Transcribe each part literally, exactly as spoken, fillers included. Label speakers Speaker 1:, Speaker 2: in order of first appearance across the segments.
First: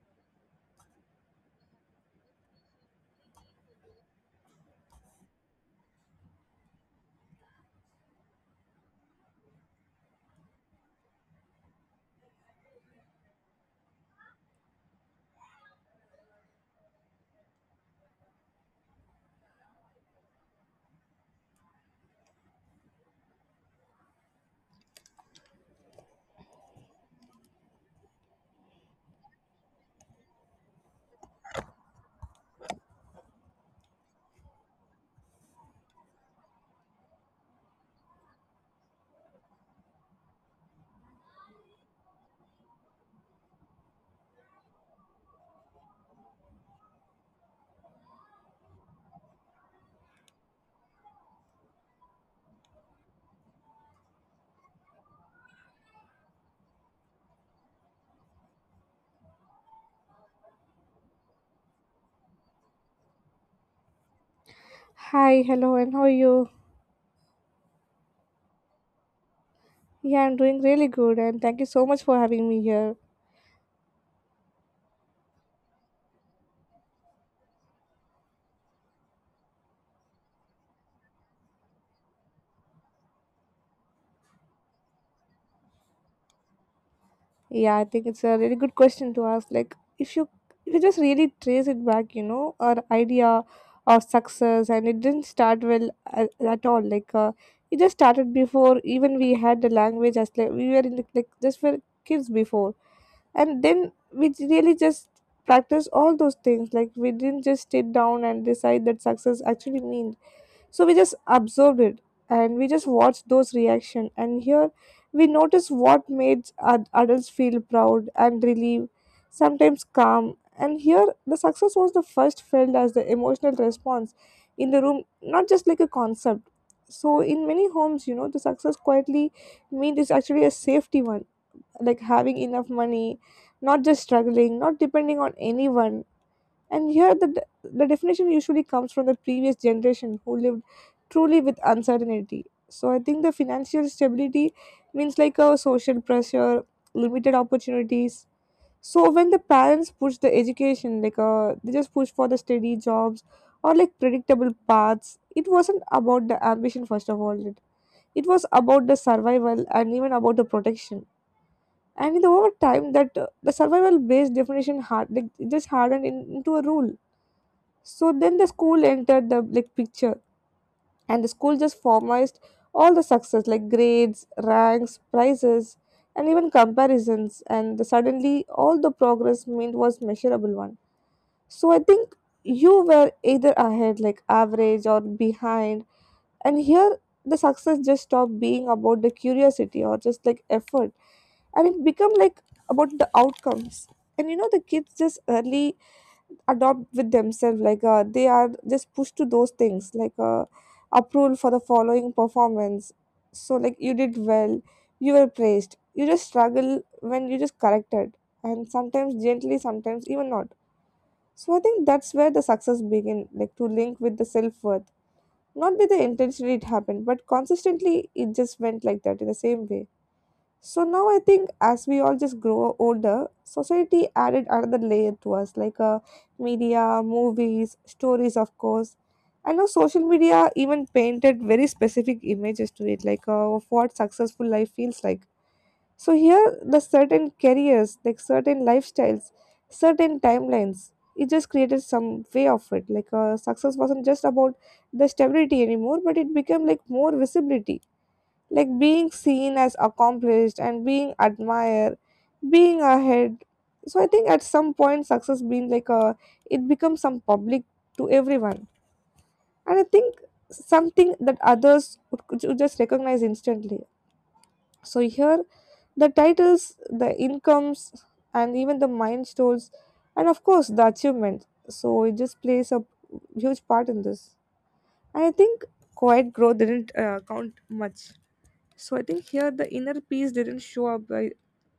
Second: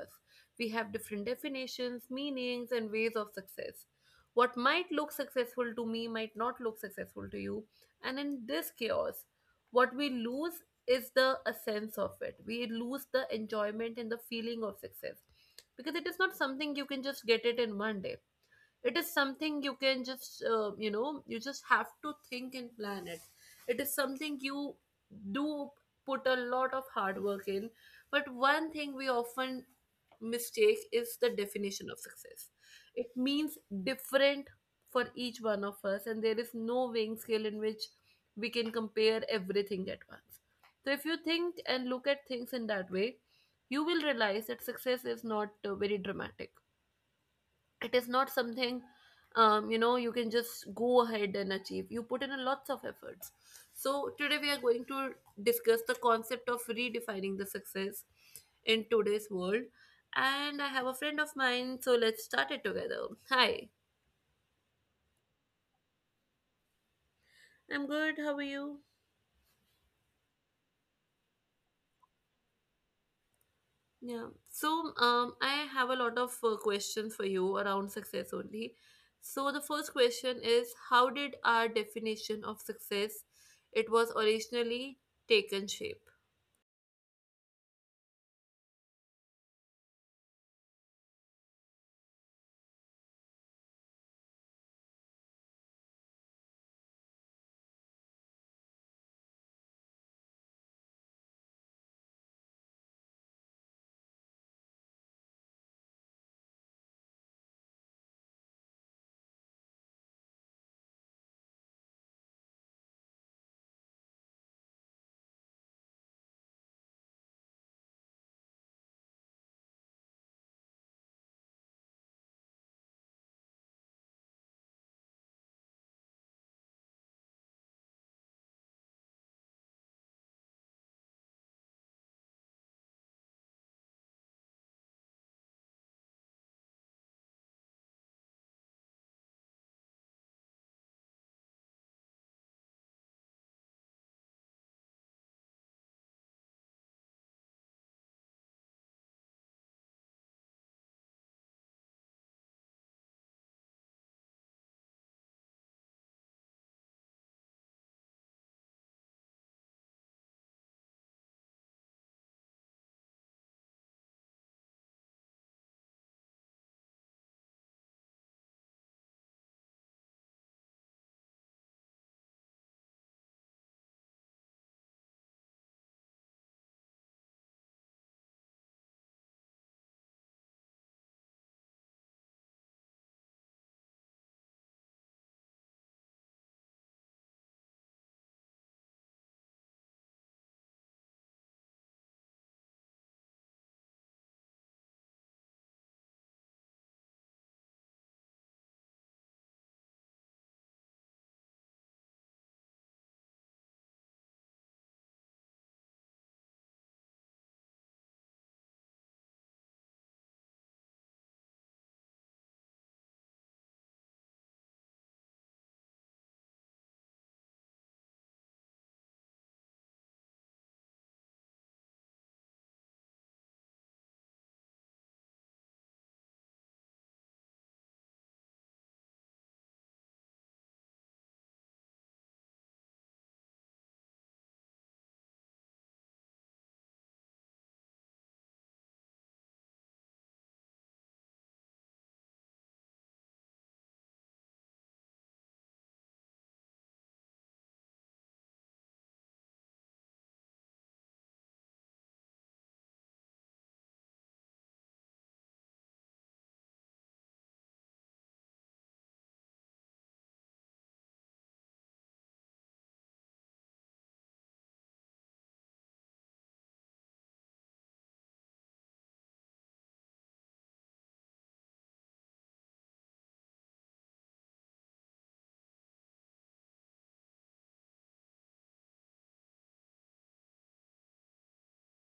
Speaker 1: us. We have different definitions, meanings, and ways of success. What might look successful to me might not look successful to you. And in this chaos, what we lose is the essence of it. We lose the enjoyment and the feeling of success, because it is not something you can just get it in one day. It is something you can just uh, you know you just have to think and plan it. It is something you do, put a lot of hard work in. But one thing we often mistake is the definition of success. It means different for each one of us, and there is no weighing scale in which we can compare everything at once. So if you think and look at things in that way, you will realize that success is not uh, very dramatic. It is not something um, you know you can just go ahead and achieve. You put in a lots of efforts. So today we are going to discuss the concept of redefining the success in today's world, and I have a friend of mine, so let's start it together. Hi.
Speaker 2: Hi, hello, and how are you?
Speaker 1: I'm good, how are you?
Speaker 2: Yeah, I'm doing really good, and thank you so much for having me here.
Speaker 1: Yeah, so um, I have a lot of uh, questions for you around success only. So the first question is, how did our definition of success, it was originally taken shape?
Speaker 2: Yeah, I think it's a really good question to ask. Like, if you if you just really trace it back, you know, our idea of success, and it didn't start well at, at all. Like, uh, it just started before even we had the language. As like we were in the, like just were kids before, and then we j- really just practice all those things. Like, we didn't just sit down and decide that success actually means so we just observed it, and we just watched those reaction, and here we notice what made ad- adults feel proud and relieved, sometimes calm, and here the success was the first felt as the emotional response in the room, not just like a concept. So in many homes, you know, the success quietly mean is actually a safety one, like having enough money, not just struggling, not depending on anyone. And here, the, de- the definition usually comes from the previous generation who lived truly with uncertainty. So, I think the financial stability means like a social pressure, limited opportunities. So, when the parents push the education, like uh, they just push for the steady jobs or like predictable paths, it wasn't about the ambition, first of all. It, it was about the survival and even about the protection, and in the over time that uh, the survival based definition hard, like it just hardened in, into a rule. So then the school entered the like picture, and the school just formalized all the success, like grades, ranks, prizes, and even comparisons. And the- suddenly, all the progress meant was measurable one. So I think you were either ahead, like average, or behind. And here, the success just stopped being about the curiosity or just like effort, and it become like about the outcomes. And you know, the kids just early adopt with themselves, like uh, they are just pushed to those things like uh, approval for the following performance. So like you did well, you were praised, you just struggle when you just corrected, and sometimes gently, sometimes even not. So I think that's where the success begin, like to link with the self-worth, not with the intentionally it happened, but consistently it just went like that in the same way. So now I think as we all just grow older, society added another layer to us, like uh, media, movies, stories, of course. I know social media even painted very specific images to it, like uh, of what successful life feels like. So here, the certain careers, like certain lifestyles, certain timelines, it just created some way of it. Like uh, success wasn't just about the stability anymore, but it became like more visibility, like being seen as accomplished and being admired, being ahead. So I think at some point success being like a, it becomes some public to everyone. And I think something that others would, could just recognize instantly. So here, the titles, the incomes, and even the milestones, and of course the achievements, so it just plays a huge part in this. And I think quiet growth didn't uh, count much. So I think here the inner peace didn't show up by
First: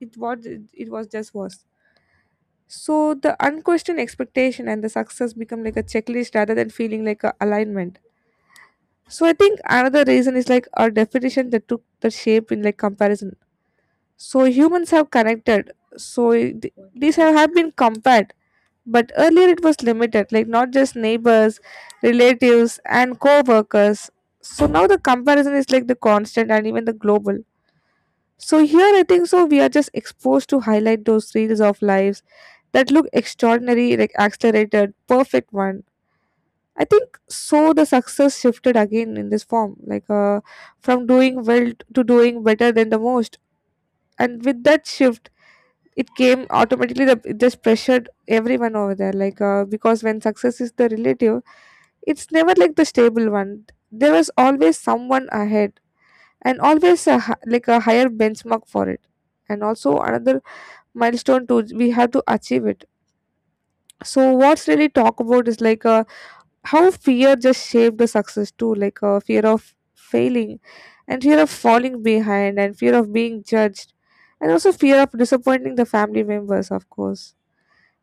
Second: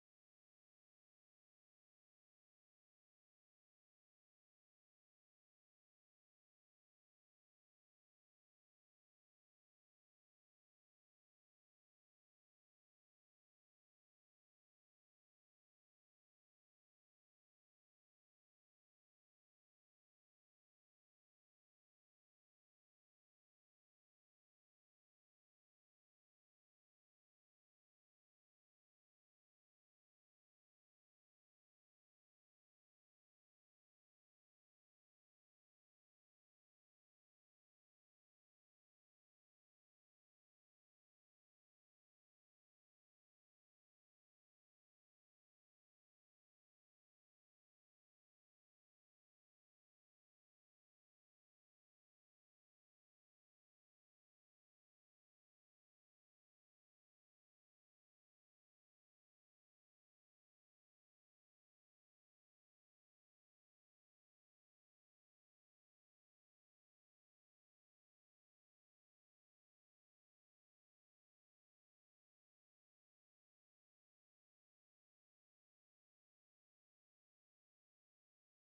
Speaker 2: it what it, it was just was. So the unquestioned expectation and the success become like a checklist rather than feeling like a alignment. So I think another reason is like our definition that took the shape in like comparison. So humans have connected. So it- these have, have been compared, but earlier it was limited, like not just neighbors, relatives, and co-workers. So now the comparison is like the constant and even the global. So here I think so we are just exposed to highlight those reels of lives that look extraordinary, like accelerated, perfect one. I think so the success shifted again in this form, like uh, from doing well to doing better than the most. And with that shift, it came automatically the, it just pressured everyone over there, like uh, because when success is the relative, it's never like the stable one. There was always someone ahead and always a, hi- like a higher benchmark for it, and also another milestone to we have to achieve it. So what's really talk about is like uh, how fear just shaped the success too, like uh, fear of failing, and fear of falling behind, and fear of being judged, and also fear of disappointing the family members, of course.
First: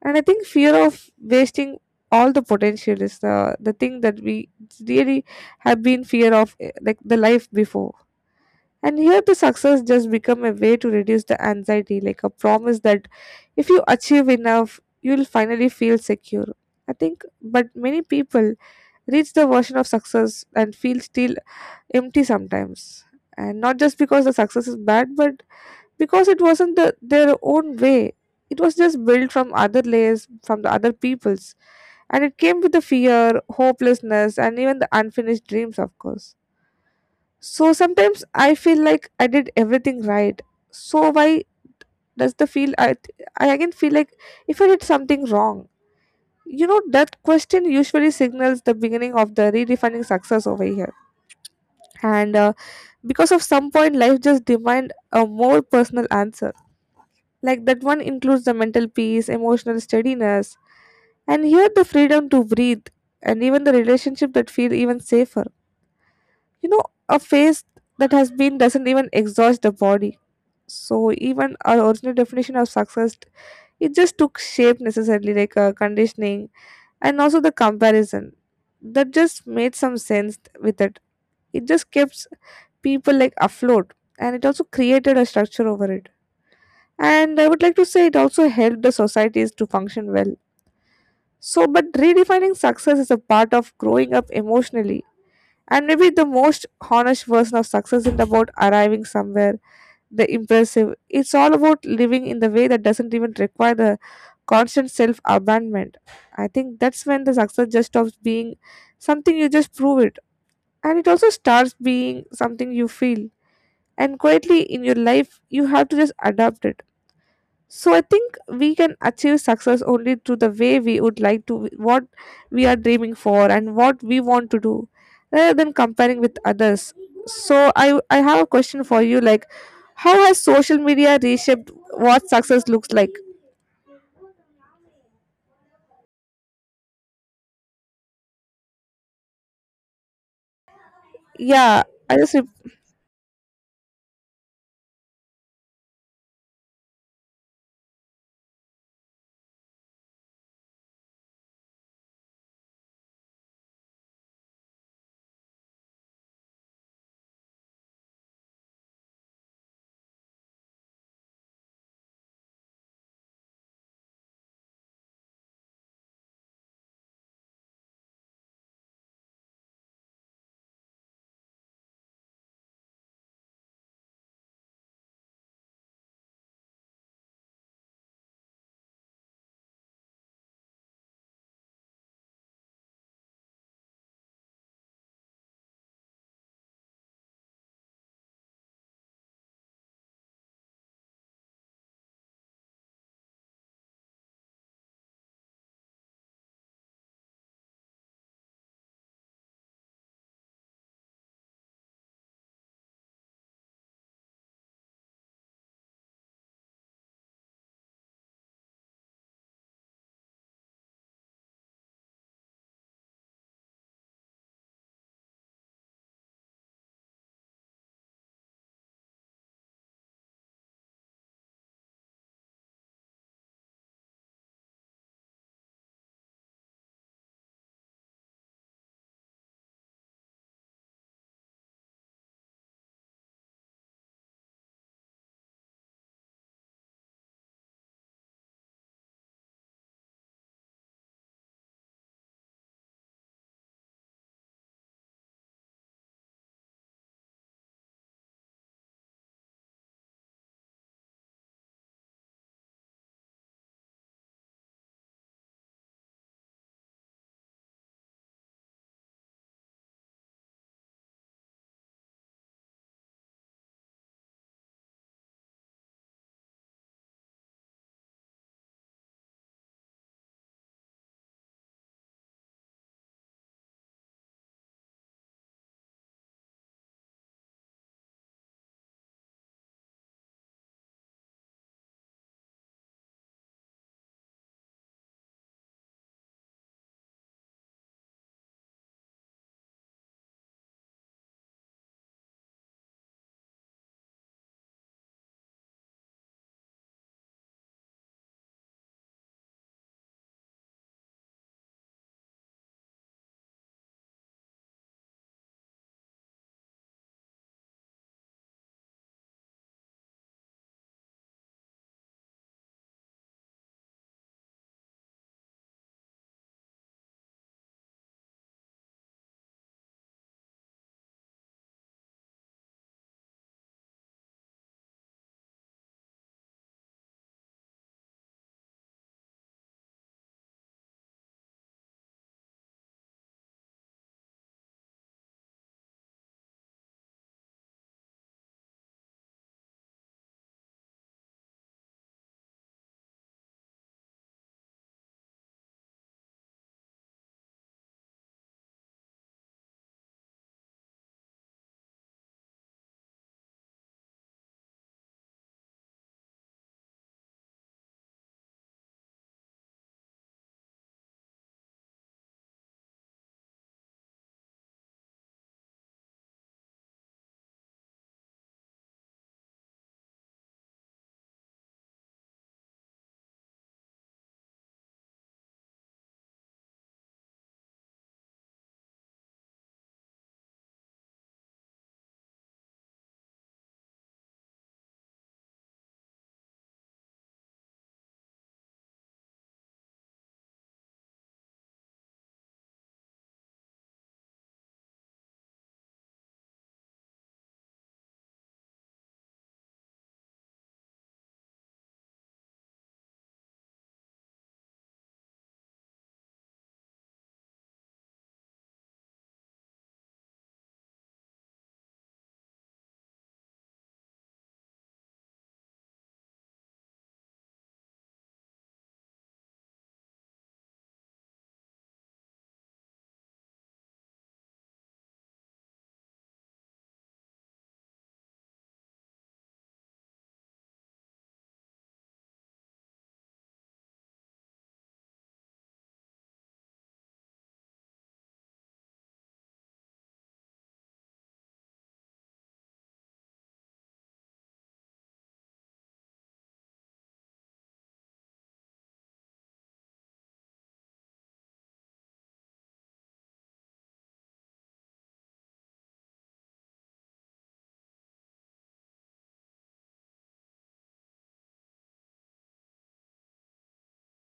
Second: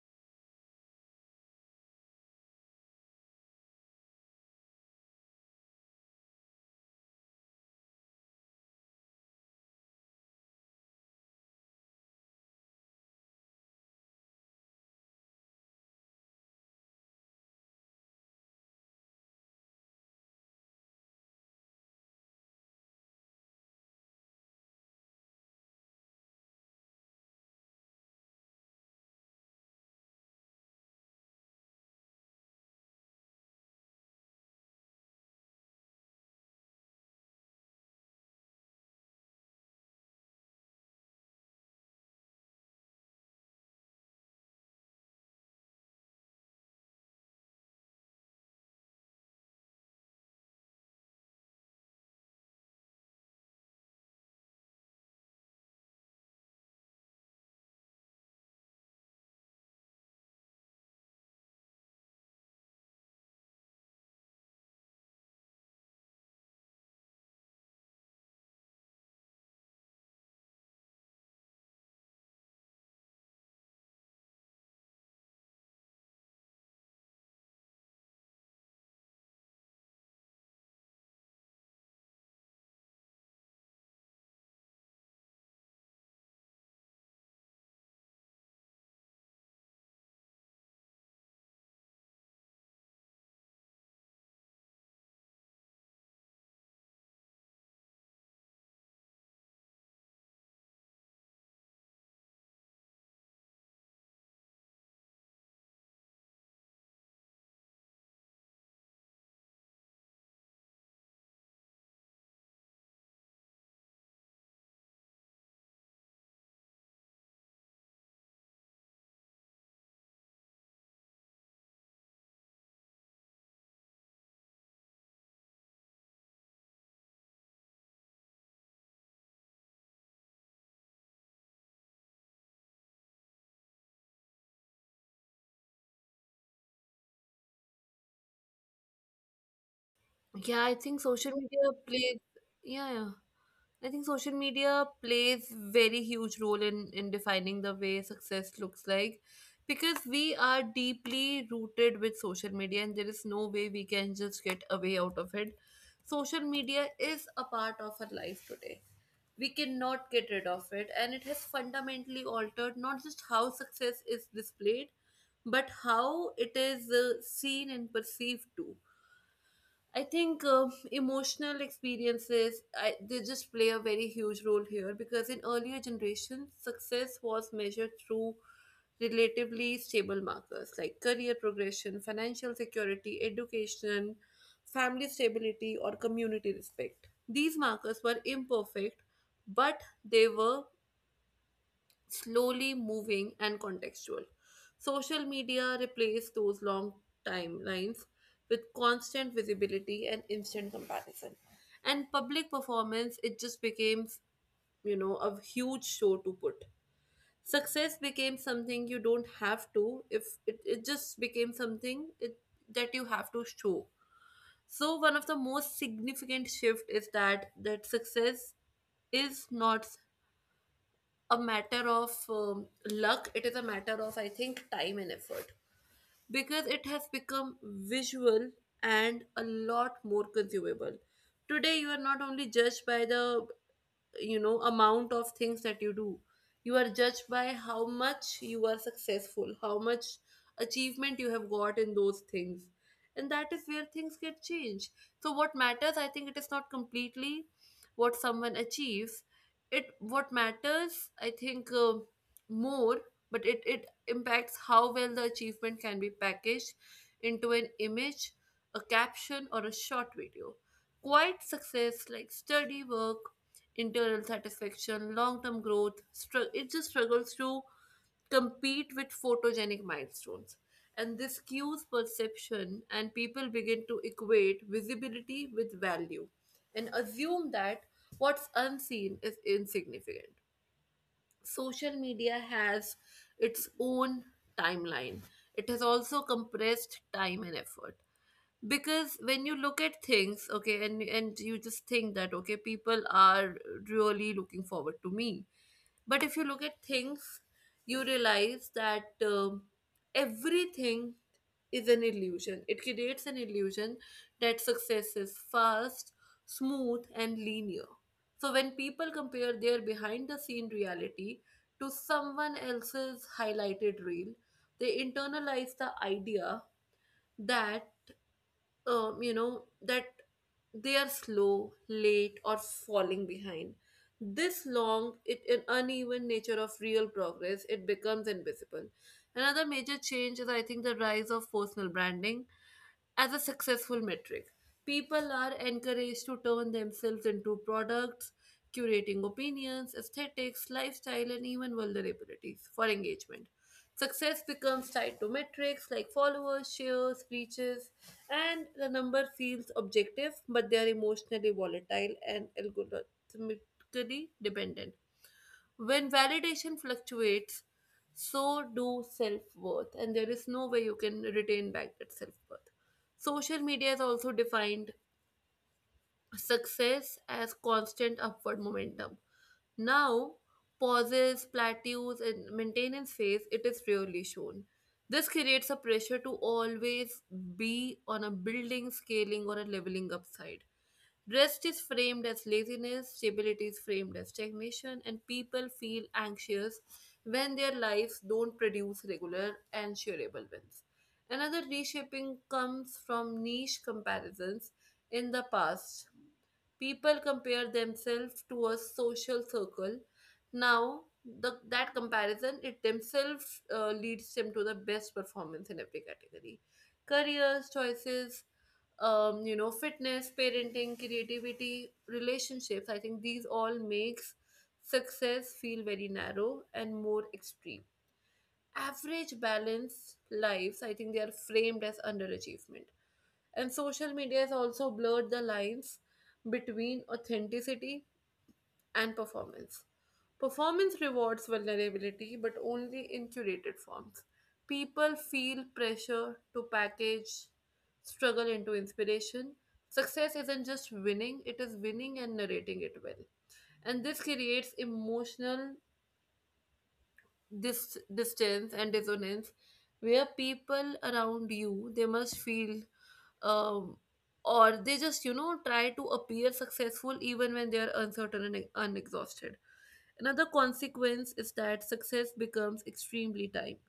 Speaker 2: And I think fear of wasting all the potential is the the thing that we really have been fear of eh, like the life before. And here the success just become a way to reduce the anxiety, like a promise that if you achieve enough, you'll finally feel secure. I think but many people reach the version of success and feel still empty sometimes. And not just because the success is bad, but because it wasn't the, their own way. It was just built from other layers, from the other people's. And it came with the fear, hopelessness, and even the unfinished dreams, of course. So sometimes I feel like I did everything right. So why does the feel I th- I again feel like if I did something wrong? You know that question usually signals the beginning of the redefining success over here. And uh, because of some point life just demand a more personal answer. Like that one includes the mental peace, emotional steadiness, and here the freedom to breathe, and even the relationship that feel even safer. You know, a phase that has been doesn't even exhaust the body. So even our original definition of success, it just took shape necessarily, like uh, conditioning and also the comparison that just made some sense with it. It just kept people like afloat, and it also created a structure over it. And I would like to say it also helped the societies to function well. So but redefining success is a part of growing up emotionally, and maybe the most honest version of success isn't about arriving somewhere the impressive. It's all about living in the way that doesn't even require the constant self abandonment. I think that's when the success just stops being something you just prove it, and it also starts being something you feel. And quietly in your life, you have to just adapt it. So I think we can achieve success only through the way we would like to, what we are dreaming for, and what we want to do, rather than comparing with others. So I I have a question for you, like, how has social media reshaped what success looks like?
Speaker 1: Yeah, I think social
Speaker 2: Yeah,
Speaker 1: media
Speaker 2: I just rep-
Speaker 1: plays, yeah, yeah. I think social media plays very huge role in in defining the way success looks like, because we are deeply rooted with social media and there is no way we can just get away out of it. Social media is a part of our life today. We cannot get rid of it, and it has fundamentally altered not just how success is displayed, but how it is uh, seen and perceived too. I think uh, emotional experiences I, they just play a very huge role here, because in earlier generations, success was measured through relatively stable markers like career progression, financial security, education, family stability, or community respect. These markers were imperfect, but they were slowly moving and contextual. Social media replaced those long timelines with constant visibility and instant comparison. And public performance, it just became, you know, a huge show to put. Success became something you don't have to, if it, it just became something it, that you have to show. So one of the most significant shift is that that success is not a matter of um, luck. It is a matter of, I think, time and effort, because it has become visual and a lot more consumable. Today you are not only judged by the, you know, amount of things that you do. You are judged by how much you are successful, how much achievement you have got in those things, and that is where things get changed. So what matters, I think, it is not completely what someone achieves. It, what matters, I think, uh, more, but it it impacts how well the achievement can be packaged into an image, a caption, or a short video. Quiet success like study work, internal satisfaction, long term growth. Str- it just struggles to compete with photogenic milestones. And this skews perception, and people begin to equate visibility with value and assume that what's unseen is insignificant. Social media has its own timeline. It has also compressed time and effort, because when you look at things, okay, and and you just think that okay, people are really looking forward to me. But if you look at things, you realize that um, everything is an illusion. It creates an illusion that success is fast, smooth, and linear. So when people compare their behind the scene reality to someone else's highlighted reel, they internalize the idea that um, you know, that they are slow, late, or falling behind. This long, it, an uneven nature of real progress, it becomes invisible. Another major change is, I think, the rise of personal branding as a successful metric. People are encouraged to turn themselves into products, curating opinions, aesthetics, lifestyle, and even vulnerabilities for engagement. Success becomes tied to metrics like followers, shares, reaches, and the number feels objective, but they are emotionally volatile and algorithmically dependent. When validation fluctuates, so do self worth, and there is no way you can retain back that self worth. Social media has also defined success as constant upward momentum. Now, pauses, plateaus, and maintenance phase, it is rarely shown. This creates a pressure to always be on a building, scaling, or a leveling upside. Rest is framed as laziness, stability is framed as stagnation, and people feel anxious when their lives don't produce regular and shareable wins. Another reshaping comes from niche comparisons in the past. People compare themselves to a social circle. Now, the, that comparison it themselves uh, leads them to the best performance in every category. Careers, choices, um, you know, fitness, parenting, creativity, relationships. I think these all makes success feel very narrow and more extreme. Average balanced lives, I think they are framed as underachievement. And social media has also blurred the lines between authenticity and performance. Performance rewards vulnerability, but only in curated forms. People feel pressure to package struggle into inspiration. Success isn't just winning, it is winning and narrating it well. And this creates emotional, this distance and dissonance, where people around you they must feel um or they just, you know, try to appear successful even when they are uncertain and unexhausted. Another consequence is that success becomes extremely timed.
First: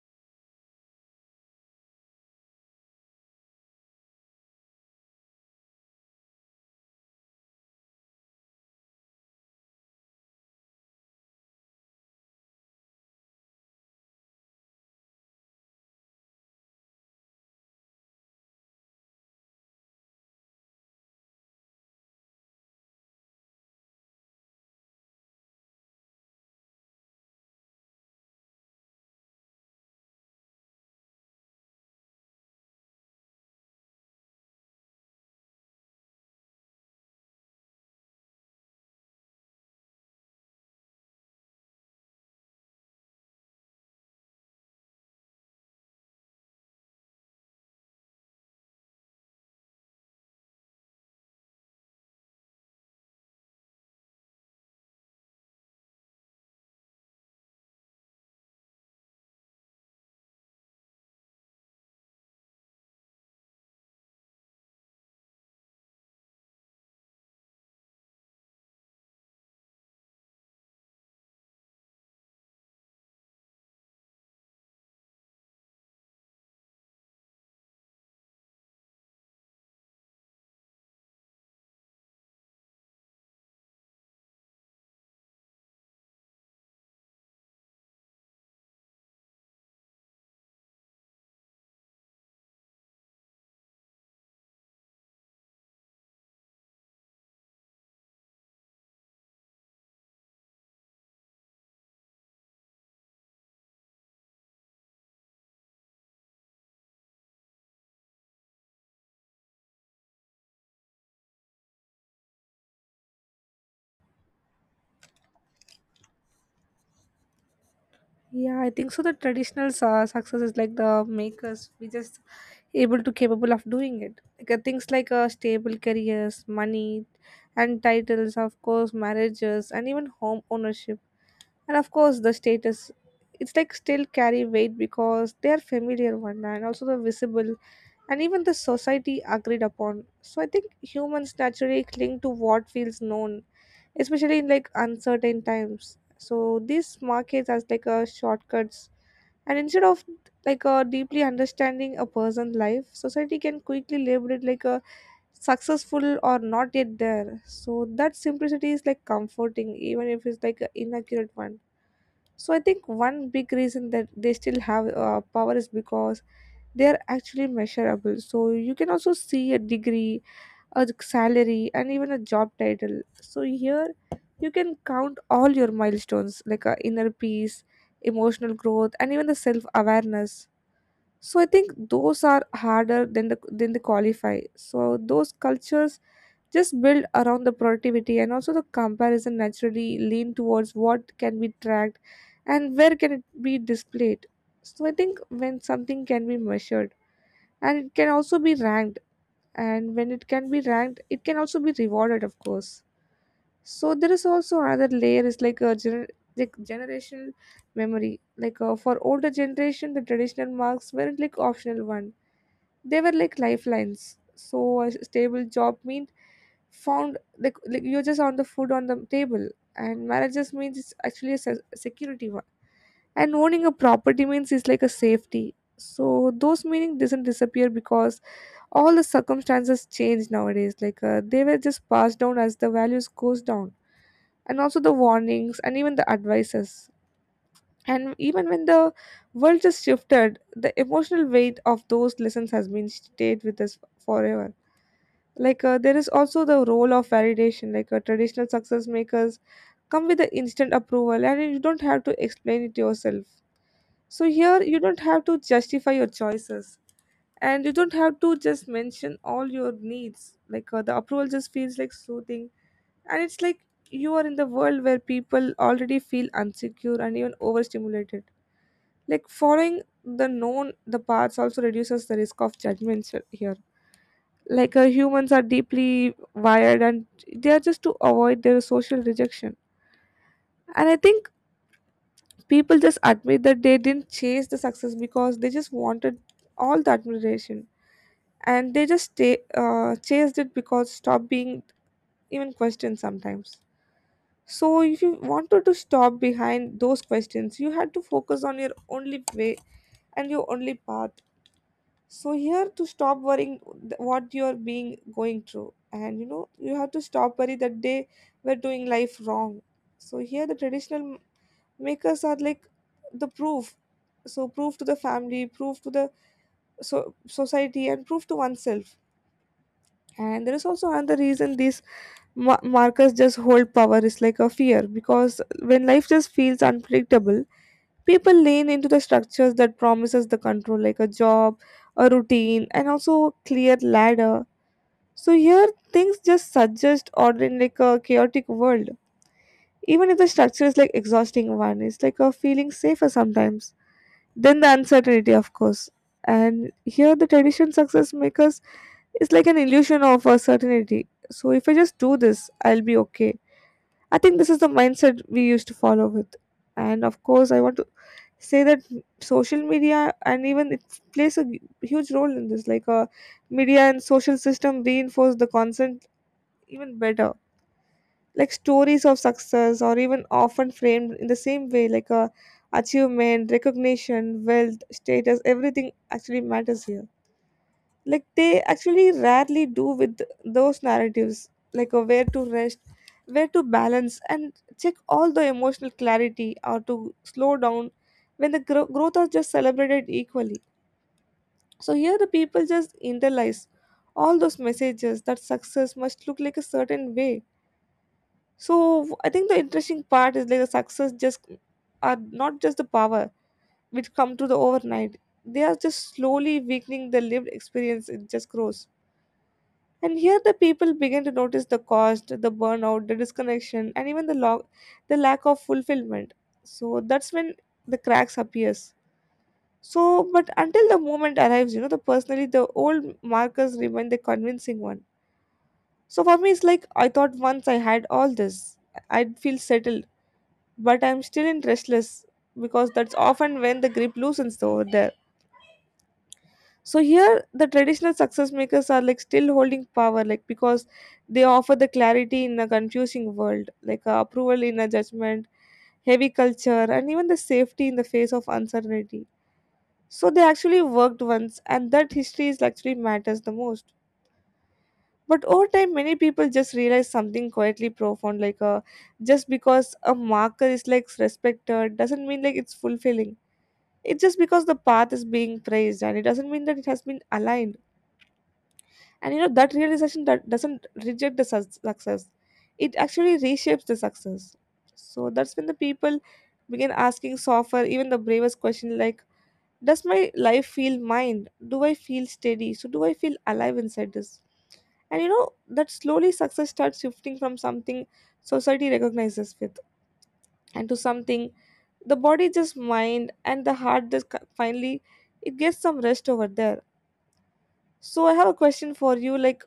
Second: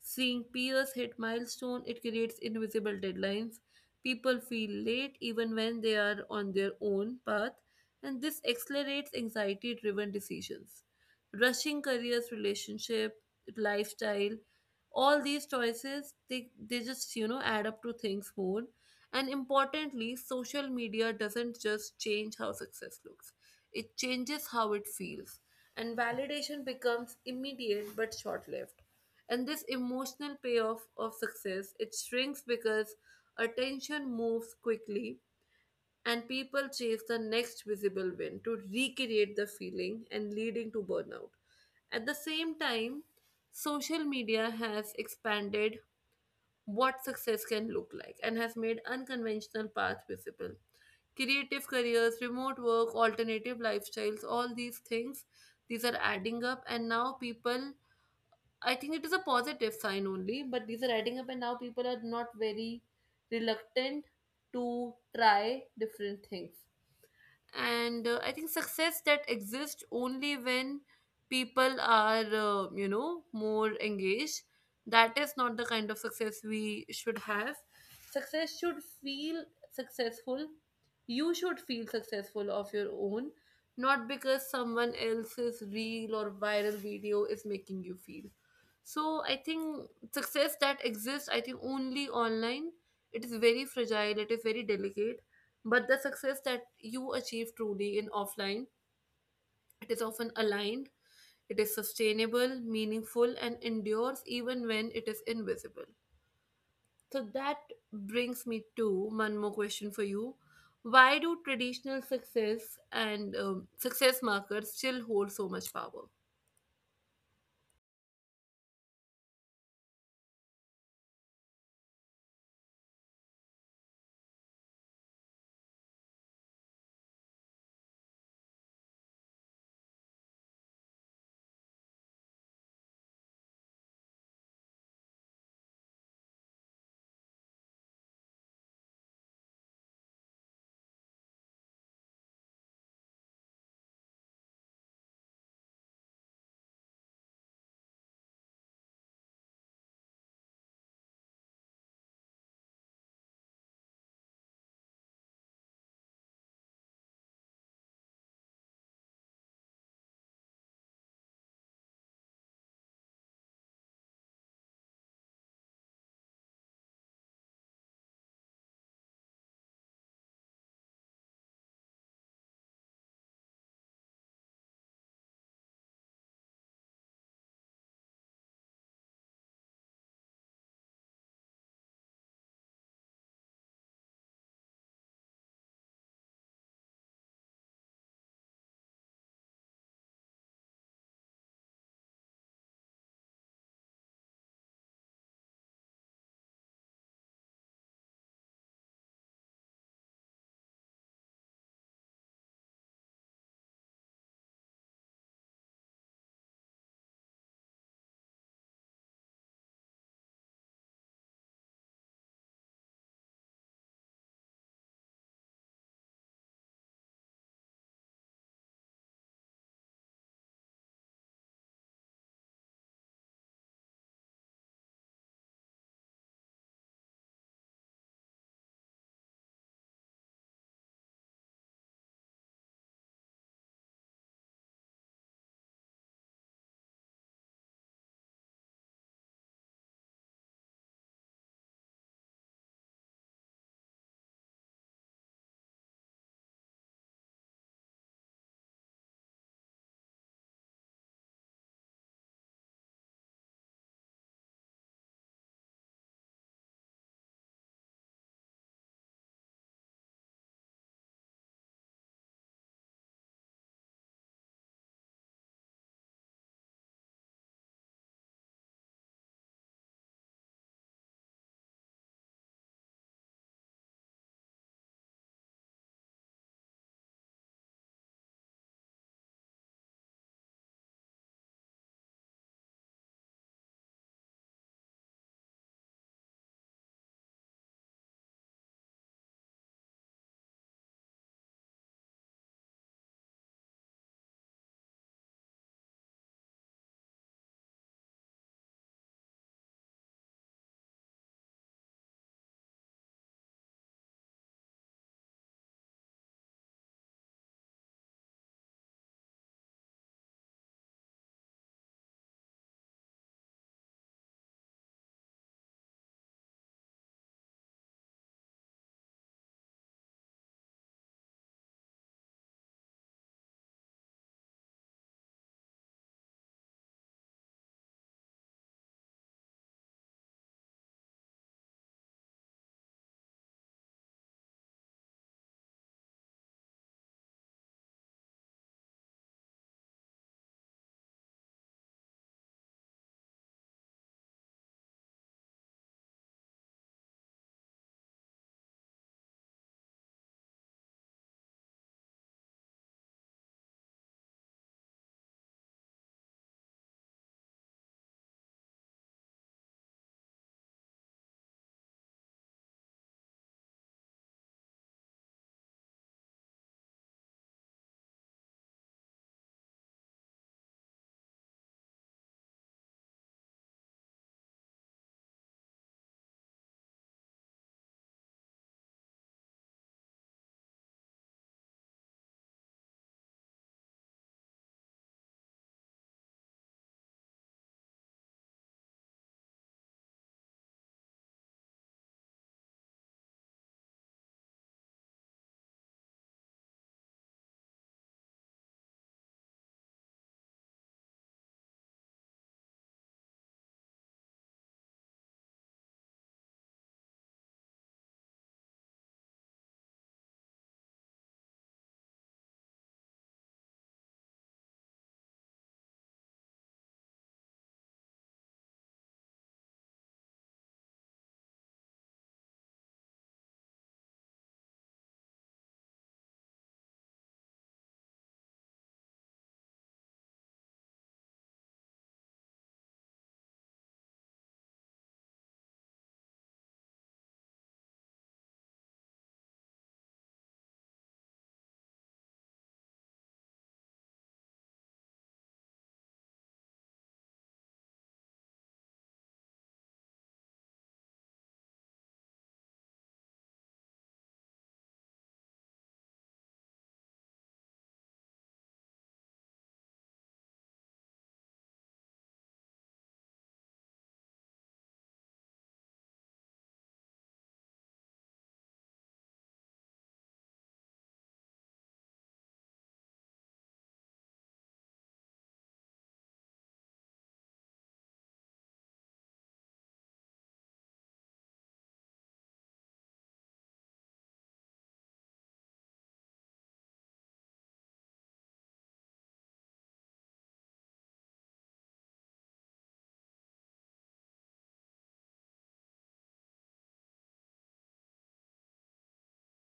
Speaker 1: Seeing peers hit milestone, it creates invisible deadlines. People feel late even when they are on their own path, and this accelerates anxiety driven decisions. Rushing careers, relationship, lifestyle, all these choices, they, they just, you know, add up to things more. And importantly, social media doesn't just change how success looks. It changes how it feels. And validation becomes immediate but short-lived. And this emotional payoff of success, it shrinks because attention moves quickly and people chase the next visible win to recreate the feeling and leading to burnout. At the same time, social media has expanded what success can look like and has made unconventional paths visible. Creative careers, remote work, alternative lifestyles, all these things, these are adding up, and now people, I think it is a positive sign only, but these are adding up, and now people are not very reluctant to try different things. And uh, I think success that exists only when people are uh, you know more engaged, that is not the kind of success we should have. Success should feel successful. You should feel successful of your own, not because someone else's reel or viral video is making you feel. So I think success that exists, I think, only online, it is very fragile, it is very delicate. But the success that you achieve truly in offline, it is often aligned, it is sustainable, meaningful, and endures even when it is invisible. So that brings me to one more question for you. Why do traditional success and um, success markers still hold so much power?
Speaker 2: yeah I think so. The traditional uh, success is like the makers we just able to capable of doing it. Like uh, things like uh, stable careers, money, and titles, of course, marriages, and even home ownership, and of course the status. It's like still carry weight because they are familiar one, and also the visible, and even the society agreed upon. So I think humans naturally cling to what feels known, especially in like uncertain times. So these markets as like a shortcuts, and instead of like a deeply understanding a person's life, society can quickly label it like a successful or not yet there. So that simplicity is like comforting, even if it's like an inaccurate one. So I think one big reason that they still have uh, power is because they are actually measurable. So you can also see a degree, a salary, and even a job title. So here you can count all your milestones, like uh, inner peace, emotional growth, and even the self awareness. So I think those are harder than the than they qualify. So those cultures just build around the productivity, and also the comparison naturally lean towards what can be tracked and where can it be displayed. So I think when something can be measured, and it can also be ranked, and when it can be ranked, it can also be rewarded, of course. So there is also another layer is like a gener- like generational memory, like uh, for older generation the traditional marks weren't like optional one, they were like lifelines. So a stable job meant found, like, like you just on the food on the table. And marriages means it's actually a se- security one, and owning a property means it's like a safety. So those meaning doesn't disappear because all the circumstances change nowadays, like uh, they were just passed down as the values goes down, and also the warnings, and even the advices. And even when the world just shifted, the emotional weight of those lessons has been stayed with us forever. Like uh, there is also the role of validation. Like uh, traditional success makers come with the instant approval, and you don't have to explain it yourself. So here you don't have to justify your choices, and you don't have to just mention all your needs. Like uh, the approval just feels like soothing, and it's like you are in the world where people already feel insecure and even overstimulated. Like following the known the paths also reduces the risk of judgments here like uh, humans are deeply wired and they are just to avoid their social rejection, and I think people just admit that they didn't chase the success because they just wanted all the admiration, and they just stay, uh, chased it because stop being even questioned sometimes. So if you wanted to stop behind those questions you had to focus on your only way and your only path. So here to stop worrying th- what you're being going through, and you know you have to stop worry that they were doing life wrong. So here the traditional m- makers are like the proof. So proof to the family, proof to the so- society, and proof to oneself. And there is also another reason these ma- markers just hold power is like a fear, because when life just feels unpredictable people lean into the structures that promises the control, like a job, a routine, and also a clear ladder. So here things just suggest order in like a chaotic world. Even if the structure is like exhausting one, it's like a feeling safer sometimes than the uncertainty of course. And here the tradition success makers is like an illusion of a certainty. So if I just do this I'll be okay. I think this is the mindset we used to follow with. And of course I want to say that social media and even it plays a hu- huge role in this. Like uh, media and social system reinforce the concept even better. Like stories of success or even often framed in the same way, like uh, achievement, recognition, wealth, status, everything actually matters here. Like they actually rarely do with those narratives, like a where to rest, where to balance, and check all the emotional clarity or to slow down when the gro- growth are just celebrated equally. So here the people just internalize all those messages that success must look like a certain way. So I think the interesting part is like the success just are not just the power which come to the overnight. They are just slowly weakening the lived experience it just grows. And here the people begin to notice the cost, the burnout, the disconnection, and even the log- the lack of fulfillment. So that's when the cracks appears. So, but until the moment arrives, you know, the personally the old markers remain the convincing one. So for me, it's like I thought once I had all this, I'd feel settled, but I'm still in restless because that's often when the grip loosens over there. So here the traditional success makers are like still holding power like because they offer the clarity in a confusing world, like uh, approval in a judgment heavy culture, and even the safety in the face of uncertainty. So they actually worked once and that history is actually matters the most. But over time many people just realize something quietly profound, like uh, just because a marker is like respected doesn't mean like it's fulfilling. It's just because the path is being praised and it doesn't mean that it has been aligned. And you know, that realization that doesn't reject the sus- success, it actually reshapes the success. So that's when the people begin asking softer, even the bravest question like, does my life feel mine? Do I feel steady? So do I feel alive inside this? And you know, that slowly success starts shifting from something society recognizes with and to something the body just mind and the heart just ki- finally it gets some rest over there. So I have a question for you like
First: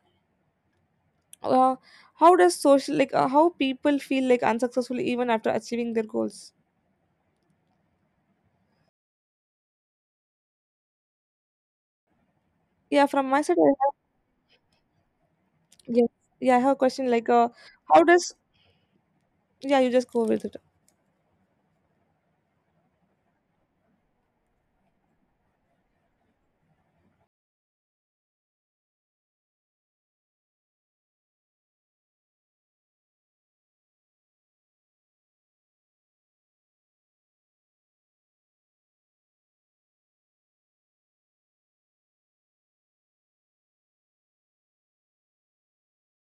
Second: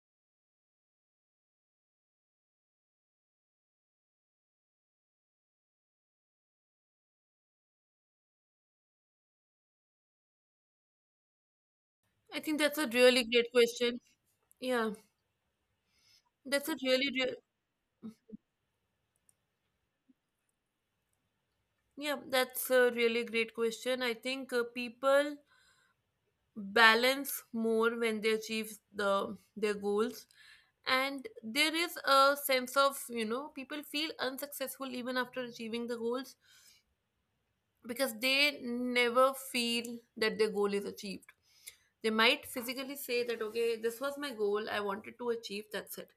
Speaker 2: uh, how does social like uh, how people feel like unsuccessful even after achieving their goals?
Speaker 1: I think that's a
Speaker 2: Yeah, from
Speaker 1: really
Speaker 2: my
Speaker 1: great
Speaker 2: side I have,
Speaker 1: question. Yeah,
Speaker 2: yeah, yeah i have
Speaker 1: that's
Speaker 2: a
Speaker 1: a
Speaker 2: question
Speaker 1: really,
Speaker 2: like
Speaker 1: real
Speaker 2: uh, how does, yeah you just go with it.
Speaker 1: yeah, that's a really great question. I think uh, people balance more when they achieve the their goals, and there is a sense of, you know, people feel unsuccessful even after achieving the goals, because they never feel that their goal is achieved. They might physically say that okay, this was my goal, I wanted to achieve, that's it.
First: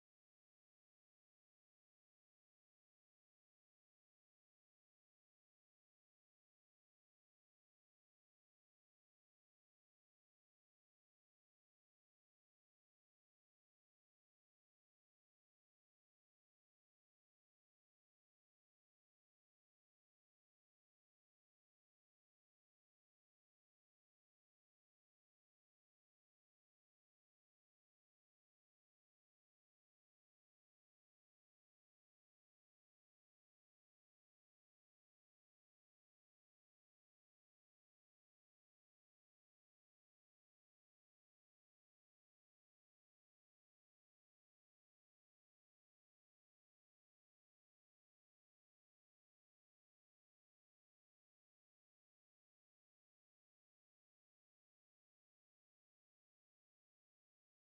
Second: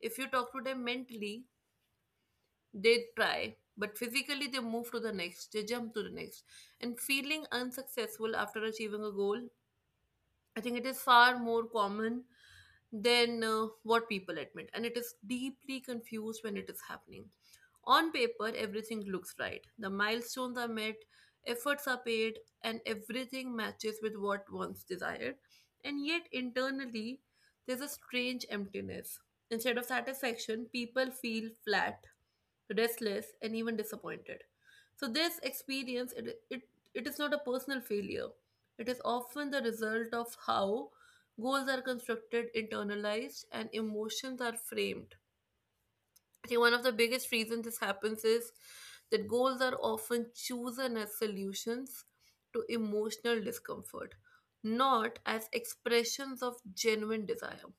Speaker 1: If you talk to them mentally, they try, but physically they move to the next, they jump to the next. And feeling unsuccessful after achieving a goal, I think it is far more common than uh, what people admit, and it is deeply confused when it is happening. On paper, everything looks right. The milestones are met, efforts are paid, and everything matches with what once desired. And yet, internally, there's a strange emptiness. Instead of satisfaction, people feel flat, restless, and even disappointed. So this experience it, it, it is not a personal failure. It is often the result of how goals are constructed, internalized, and emotions are framed. I think one of the biggest reasons this happens is that goals are often chosen as solutions to emotional discomfort, not as expressions of genuine desire.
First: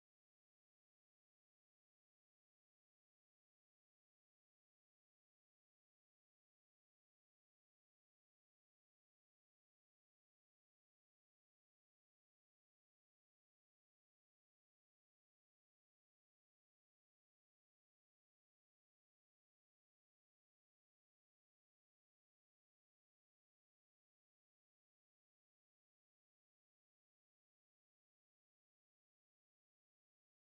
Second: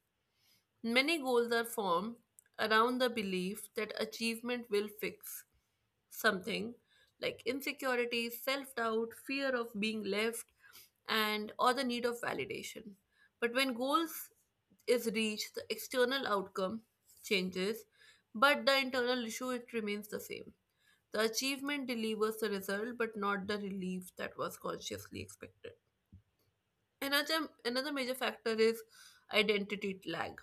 Speaker 1: Many goals are formed around the belief that achievement will fix something like insecurity, self doubt, fear of being left, and or the need of validation. But when goals is reached, the external outcome changes, but the internal issue it remains the same. The achievement delivers the result, but not the relief that was consciously expected. Another another major factor is identity lag.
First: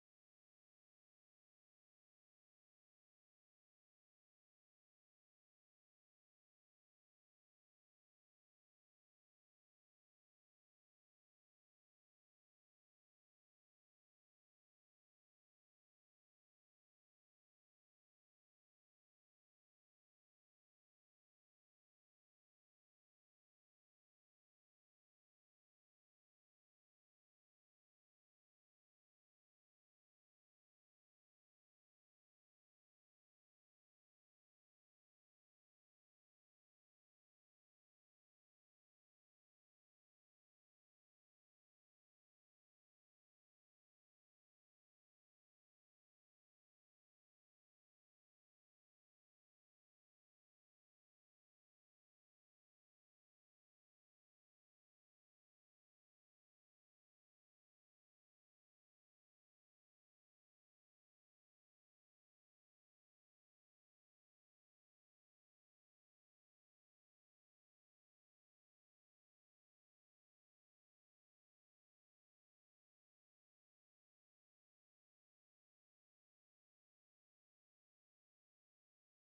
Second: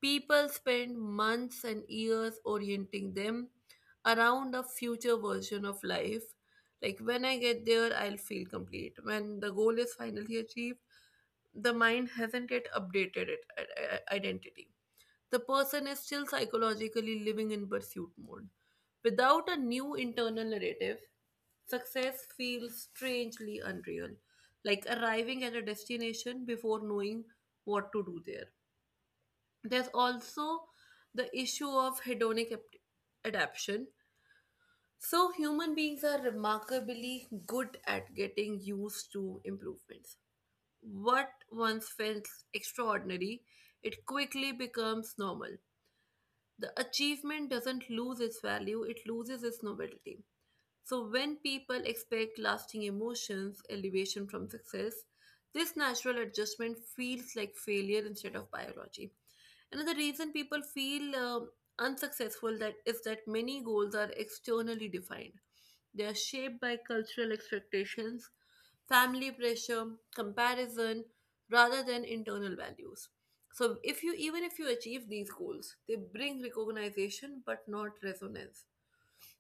Speaker 1: People spend months and years orienting them around a future version of life. Like, when I get there, I'll feel complete. When the goal is finally achieved, the mind hasn't yet updated its identity. The person is still psychologically living in pursuit mode. Without a new internal narrative, success feels strangely unreal, like arriving at a destination before knowing what to do there. There's also the issue of hedonic ap- adaptation. So, human beings are remarkably good at getting used to improvements. What once felt extraordinary, it quickly becomes normal. The achievement doesn't lose its value, it loses its novelty. So, when people expect lasting emotions, elevation from success, this natural adjustment feels like failure instead of biology. Another reason people feel um unsuccessful that is that many goals are externally defined. They are shaped by cultural expectations, family pressure, comparison, rather than internal values. So, if you even if you achieve these goals, they bring recognition but not resonance,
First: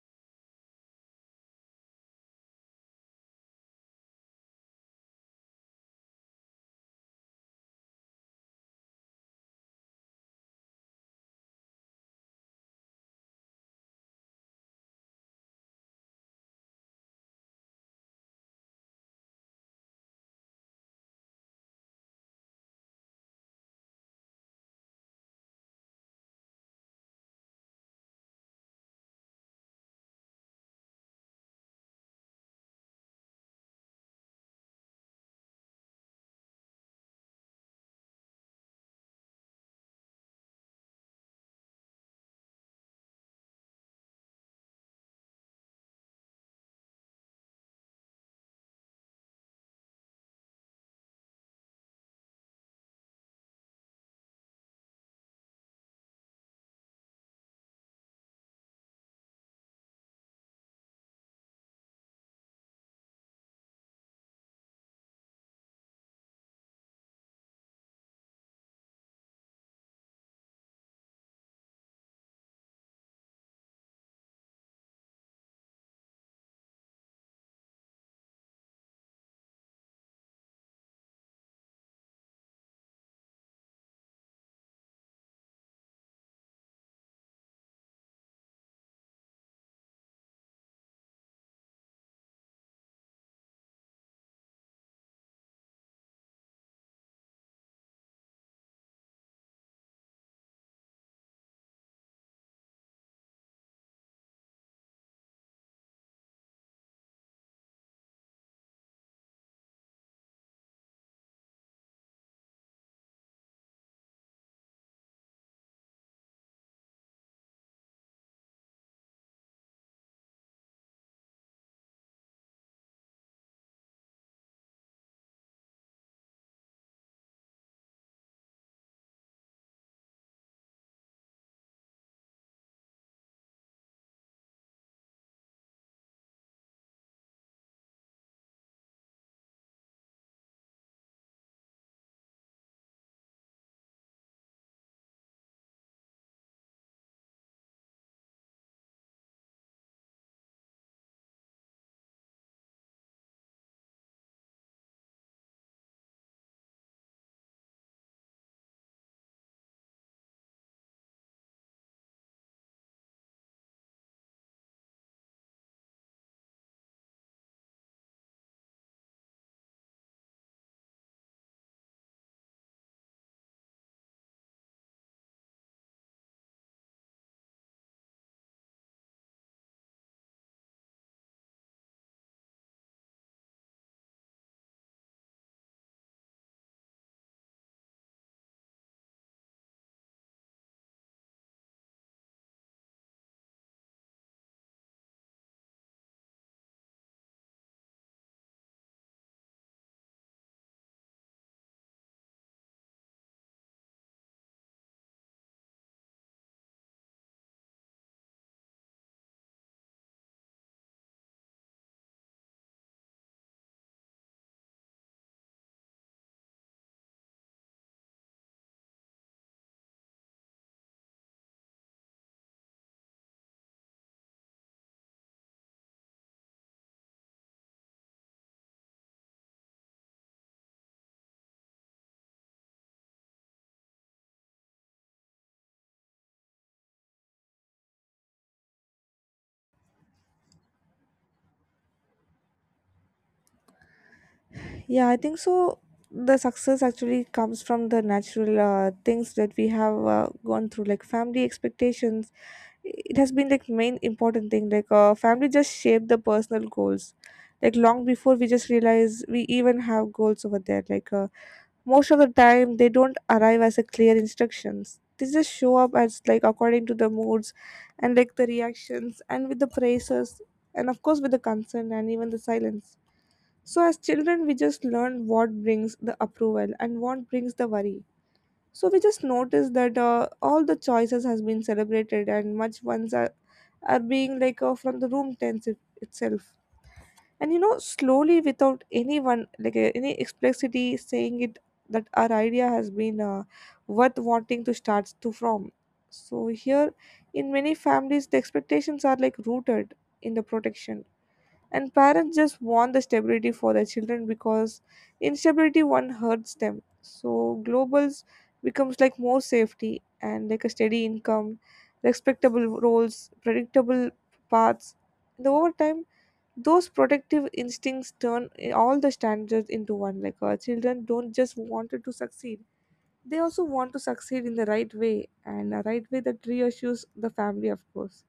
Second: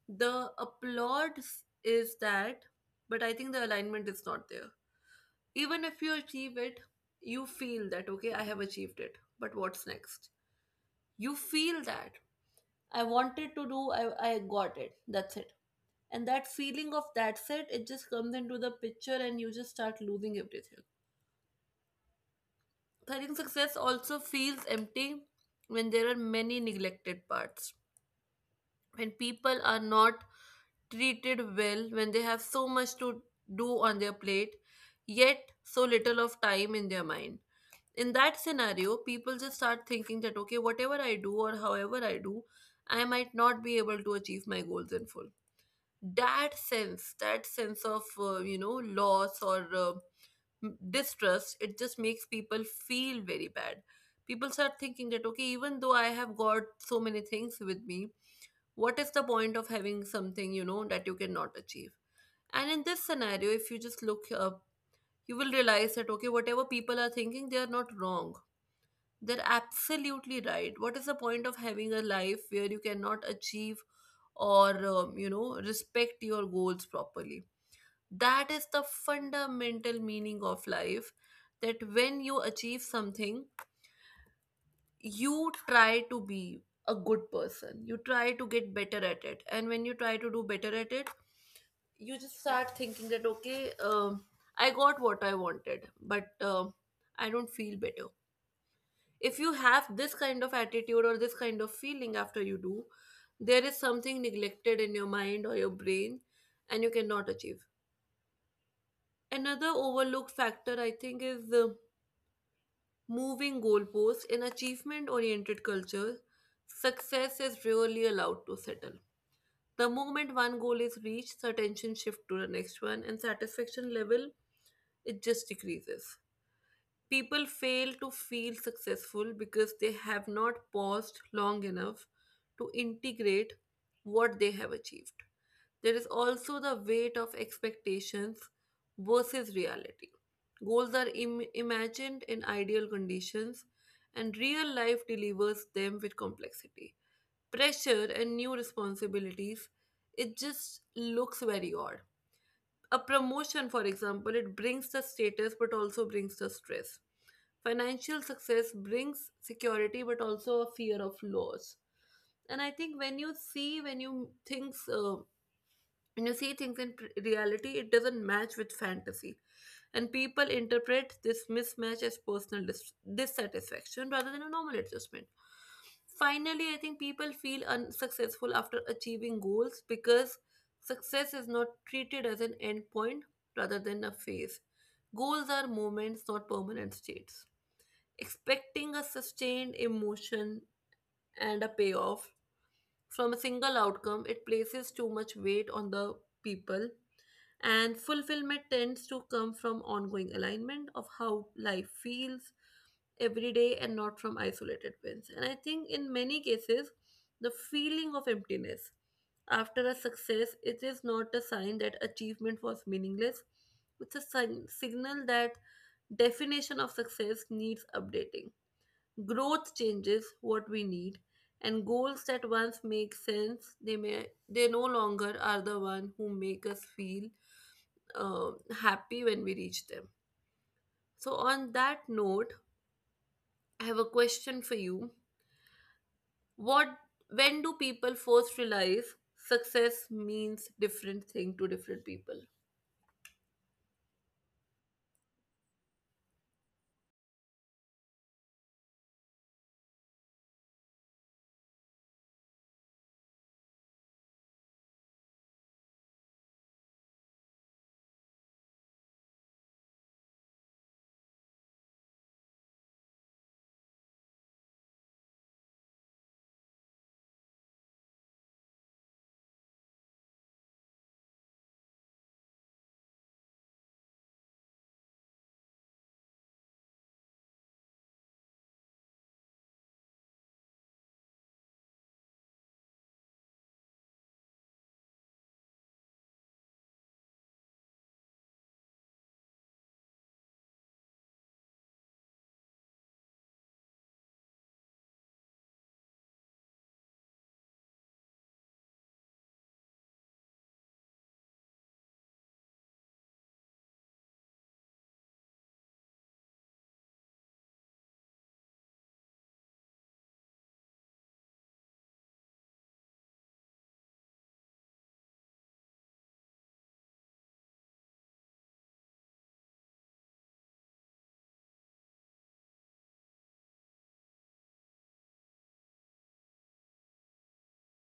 Speaker 1: the applauds is that, but I think the alignment is not there. Even if you achieve it, you feel that, okay, I have achieved it, but what's next? You feel that I wanted to do, I, I got it, that's it. And that feeling of that's it, it just comes into the picture and you just start losing everything. So I think success also feels empty when there are many neglected parts. When people are not treated well, when they have so much to do on their plate yet so little of time in their mind, in that scenario people just start thinking that okay, whatever I do or however I do, I might not be able to achieve my goals in full. That sense that sense of uh, you know, loss or uh, m- distrust, it just makes people feel very bad. People start thinking that okay, even though I have got so many things with me, what is the point of having something, you know, that you cannot achieve? And in this scenario, if you just look up, you will realize that okay, whatever people are thinking, they are not wrong, they're absolutely right. What is the point of having a life where you cannot achieve or um, you know, respect your goals properly? That is the fundamental meaning of life, that when you achieve something, you try to be a good person, you try to get better at it. And when you try to do better at it, you just start thinking that okay, um, I got what I wanted, but um I don't feel better. If you have this kind of attitude or this kind of feeling after you do, there is something neglected in your mind or your brain, and you cannot achieve. Another overlooked factor I think is, uh, moving goalposts. In achievement oriented cultures, success is rarely allowed to settle. The moment one goal is reached, the attention shifts to the next one, and satisfaction level, it just decreases. People fail to feel successful because they have not paused long enough to integrate what they have achieved. There is also the weight of expectations versus reality. Goals are Im- imagined in ideal conditions, and real life delivers them with complexity. Pressure and new responsibilities, it just looks very odd. A promotion, for example, it brings the status but also brings the stress. Financial success brings security, but also a fear of loss. And I think when you see, when you things, uh, when you see things in pr- reality, it doesn't match with fantasy, and people interpret this mismatch as personal dis- dissatisfaction rather than a normal adjustment. Finally, I think people feel unsuccessful after achieving goals because success is not treated as an endpoint rather than a phase. Goals are moments, not permanent states. Expecting a sustained emotion and a payoff from a single outcome, it places too much weight on the people, and fulfillment tends to come from ongoing alignment of how life feels every day and not from isolated wins. And I think in many cases, the feeling of emptiness after a success, it is not a sign that achievement was meaningless, it's a sign, signal that definition of success needs updating. Growth changes what we need, and goals that once make sense, they may they no longer are the one who make us feel uh, happy when we reach them. So on that note, I have a question for you. What When do people first realize success means different thing to different people?
Speaker 2: Yeah, I think so. The success actually comes from the natural uh, things that we have uh, gone through like family expectations. It has been like main important thing, like uh, family just shape the personal goals like long before we just realize we even have goals over there. Like uh, most of the time they don't arrive as a clear instructions, they just show up as like according to the moods, and like the reactions, and with the praises, and of course with the concern and even the silence. So as children we just learn what brings the approval and what brings the worry. So we just notice that uh, all the choices has been celebrated, and much ones are are being like uh, from the room tense it- itself. And you know slowly without anyone like uh, any explicitly saying it, that our idea has been uh, worth wanting to start to from. So here in many families the expectations are like rooted in the protection, and parents just want the stability for their children because instability one hurts them. So globals becomes like more safety, and like a steady income, respectable roles, predictable paths. And over time those protective instincts turn eh, all the standards into one, like our children don't just want to succeed, they also want to succeed in the right way, and a right way that reassures the family of course.